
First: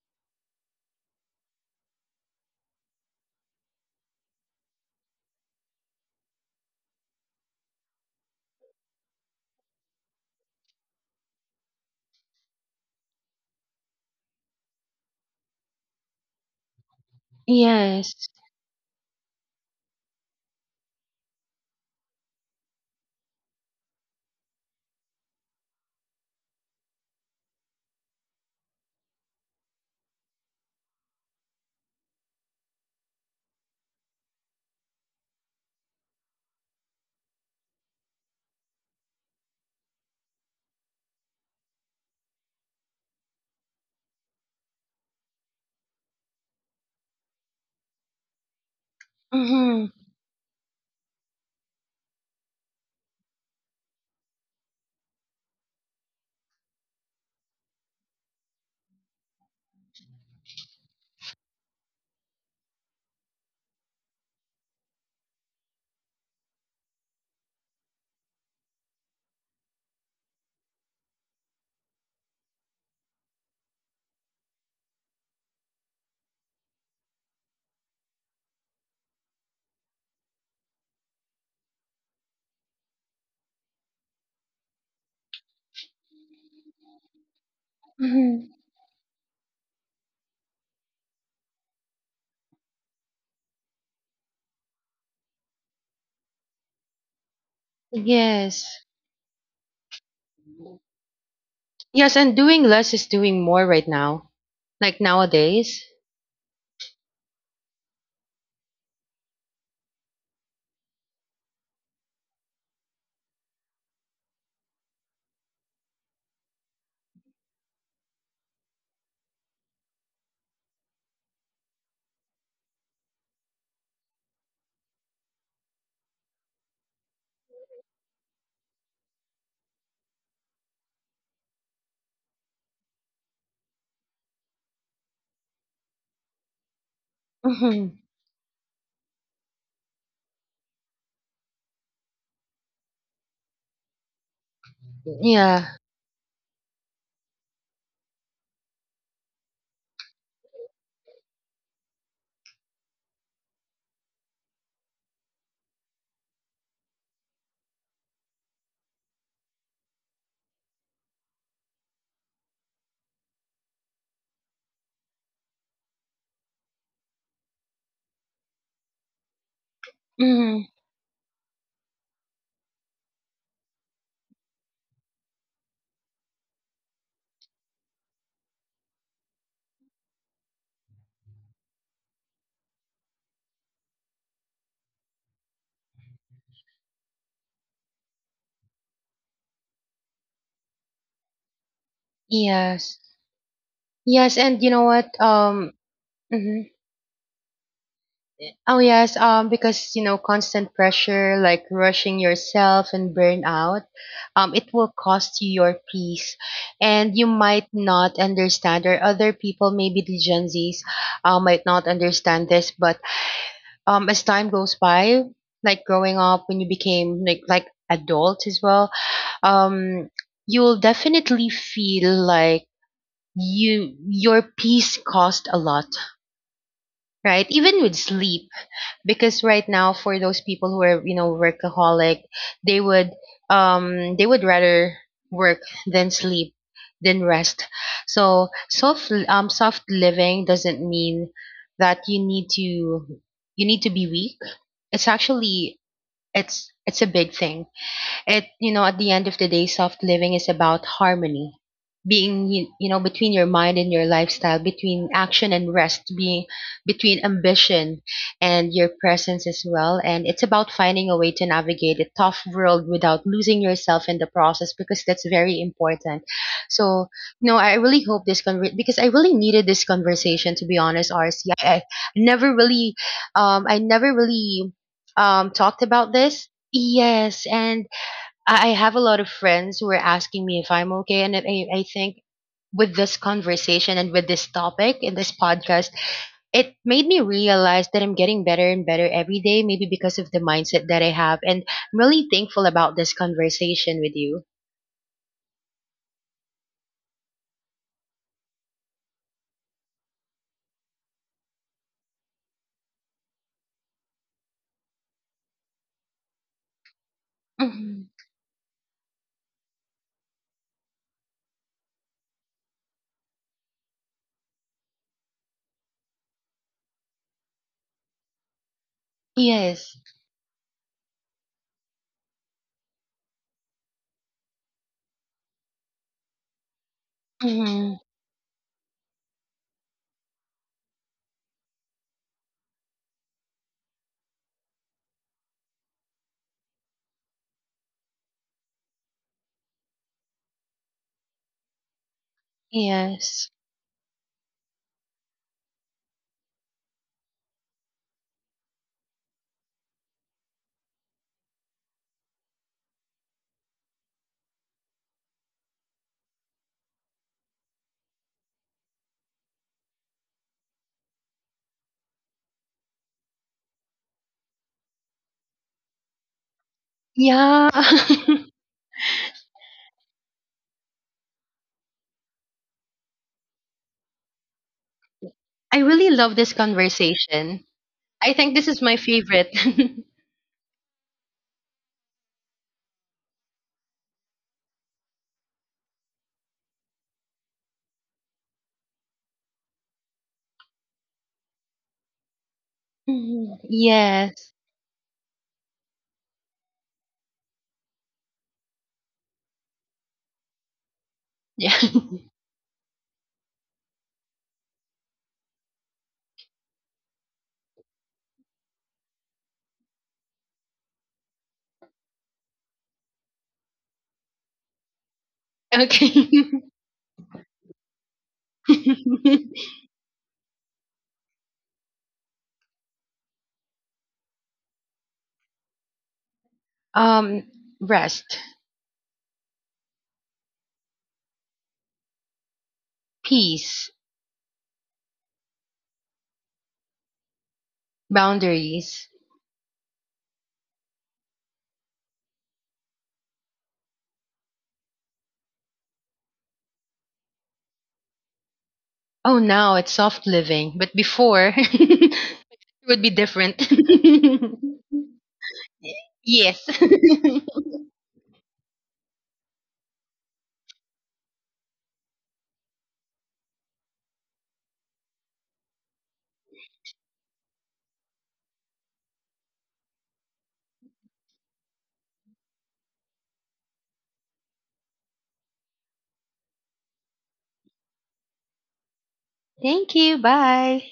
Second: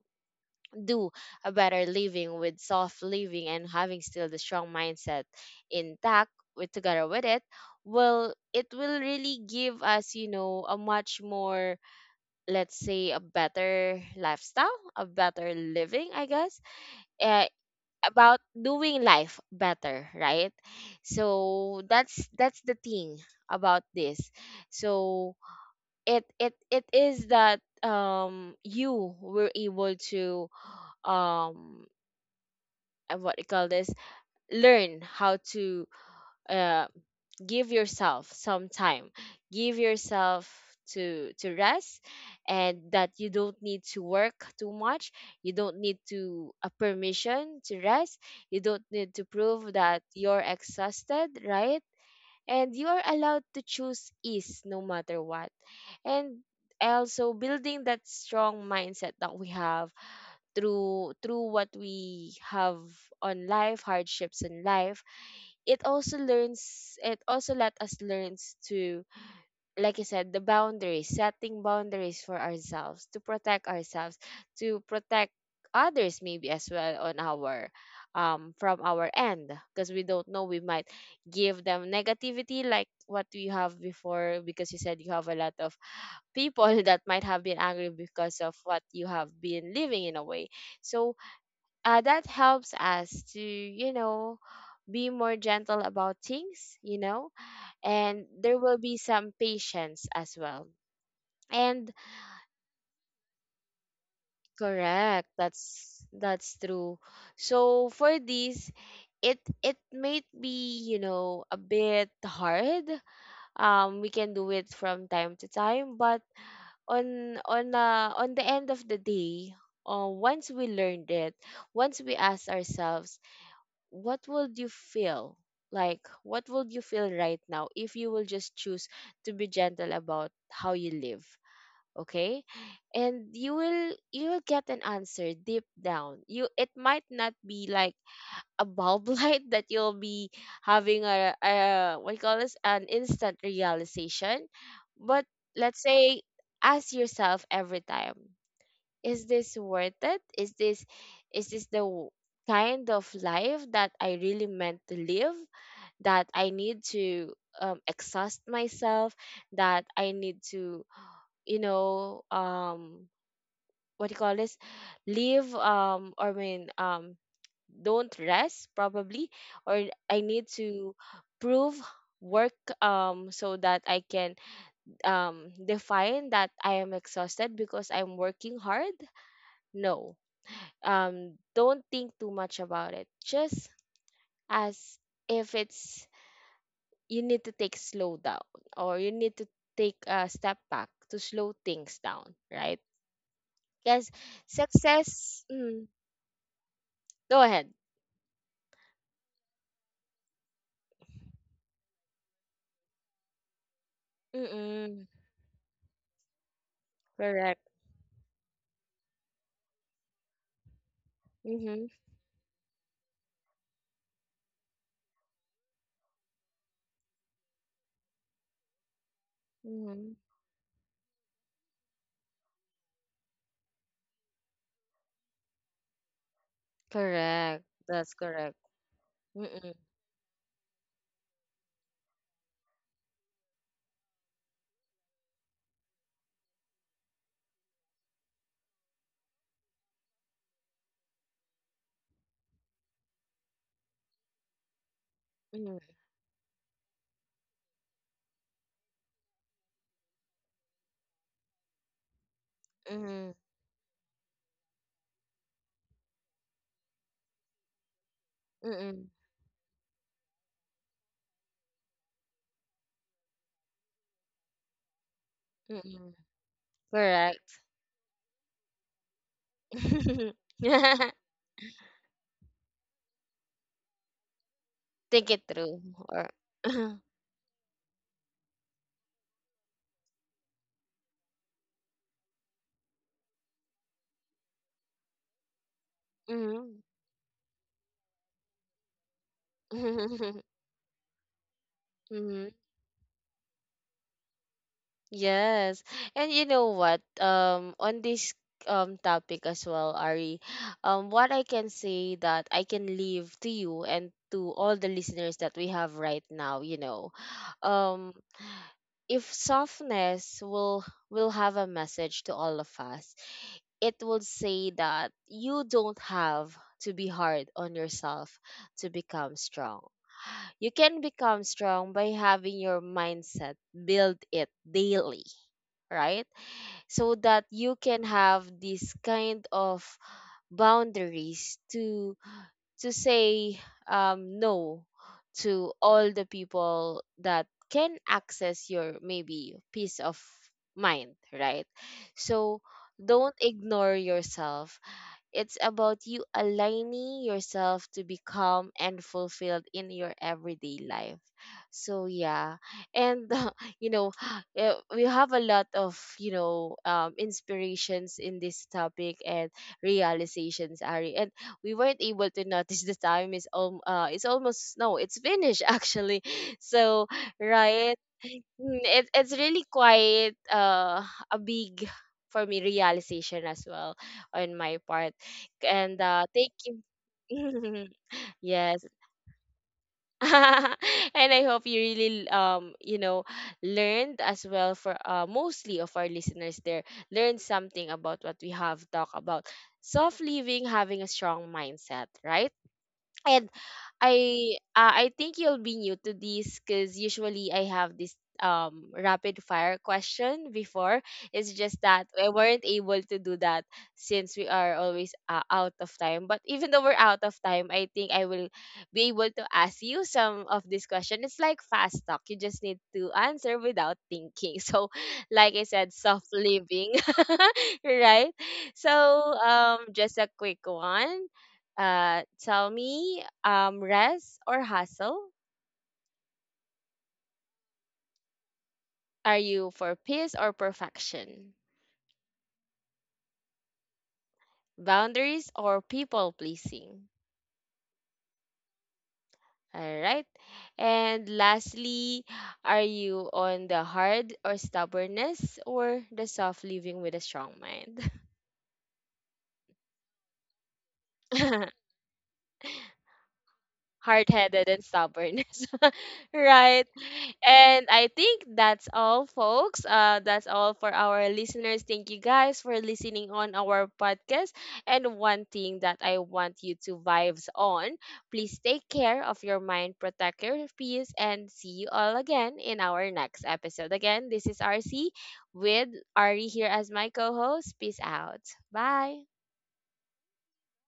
do a better living with soft living and having still the strong mindset intact with, together with it, well, it will really give us, you know, a much more, let's say, a better lifestyle, a better living, I guess. uh, Yes. about doing life better, right? So that's the thing about this. So it it is that you were able to um what you call this, learn how to, uh give yourself some time, give yourself to rest, and that you don't need to work too much, you don't need to a permission to rest, you don't need to prove Mm-hmm. that you're exhausted, right? And you are allowed to choose ease no matter what. And also building that strong mindset that we have through, through what we have, on life, hardships in life, it also learns, it also let us learns to, like I said, the boundaries, setting boundaries for ourselves to protect ourselves, to protect others maybe as well, on our, from our end, because we don't know, we might give them negativity like what we have before, because you said you have a lot of people that might have been angry because Mm-hmm. of what you have been living, in a way. So that helps us to, you know, be more gentle about things, you know, and there will Yes. be some patience as well. And Yes, and doing less is doing more right now. Like correct, nowadays. That's true. So for this, it might be, you know, a bit hard. We can do it from time to time, but on on the end of the day, once we learned it, once we ask ourselves, what would you feel, like what would you feel right now if you will just choose to be gentle about how you live? Okay. And you will, you will get an answer deep down. You, it might not be Mm-hmm. like a bulb light that you'll be having a what you call this, an instant realization. But Yeah. let's say, ask yourself every time, is this worth it? Is this, is this the w- kind of life that I really meant to live, that I need to, exhaust myself, that I need to, you know, what do you call this, leave, or I mean, don't rest, probably, or I need Mm-hmm. to prove, work, so that I can, define that I am exhausted because I'm working hard. No, don't think too much about it. Just, as, if it's, you need to take slow down, or you need to take a step back to slow things down, right? Yes. Because Yes, and you know what? success, Mhm. go ahead. Oh yes. Because, you know, constant pressure, like rushing yourself and burnout, it will Mm-mm, cost you your peace, and you might correct. not understand, or other people, maybe the Gen Zs, might not Mm-hmm, understand this, but as time goes by, like growing up, when you became like adult as well, um mm-hmm. you'll definitely feel like your peace cost a lot. Right, Correct. even with That's sleep, correct. because right Mm-mm, now, for those people who are, you know, workaholic, they would they would rather work than sleep, than rest. So soft living doesn't mean that you need to be weak. It's actually, mm-mm, it's a big thing. It, you know, at the end of the day, soft living is about harmony, being, you know, between mm-mm, your mind and your lifestyle, between action and rest, being between ambition and your mm-mm, presence as well. And it's about finding a way to navigate a tough world without losing yourself in the process, because that's very mm-mm. important. So, you know, Correct. I really hope this because I really needed this conversation to be honest, RC. I never really I never really Think it talked through. about Or, this. Yes, and I have a lot of friends who are asking me if I'm okay, and I think with this conversation and with this topic in this podcast, it mm-hmm. made me realize that I'm getting better and better every day, maybe because of the mindset that I have. And I'm really thankful about this conversation with you. Yes. And you know what? On this topic as well, Ari, what I can say that I can leave to you and to all the listeners that we have right now, you know, Hmm. um, if softness will have a message to all of us, it will say that you don't have to be hard on yourself to become strong. Yes. You can become strong by having your mindset, build it daily, right? So that you Hmm. can have this kind of boundaries to say, no to all the people that can access your maybe peace of mind, right? So don't Yes. ignore yourself. It's about you aligning yourself to become and fulfilled in your everyday life. So yeah, and you know, eh, we have a lot of, you know, inspirations in this topic and realizations, Ari. And we weren't able to notice the time is it's almost, no, it's finished actually. So Yeah. right. Mm, it, it's really quite, a big, for me, realization as well on my part. I And really love this thank you. conversation. I think this is Yes. my favorite. And I hope you really, you know, learned as well, for mostly of our listeners there, learned something about what we have talked about, soft living, having a strong mindset, right? And Mhm. Yes. I think you'll be new to this, because usually I have this rapid fire question before. It's Yeah. just that we weren't able to do that since we are always out of time. But even though we're out of time, I think I will be able to ask you some of this question. It's like fast talk. You just need to answer without thinking. So, like I said, Okay. soft living, right? So, just a quick one. Tell me, rest or hustle? Um, rest, Are you for peace or perfection? peace, Boundaries or people pleasing? boundaries. All right. And lastly, are you on the hard or stubbornness or the soft living with a strong mind? Oh, now it's soft living, but before it would be different. Hard-headed and stubbornness. Yes. Right. And I think that's all, folks. That's all for our listeners. Thank you guys for listening on our podcast. And one thing that I want you to vibes on, please take care of your mind, protect your peace, and see you all again in our next episode. Again, this is RC with Ari here as my co-host. Peace out. Bye. Thank you. Bye.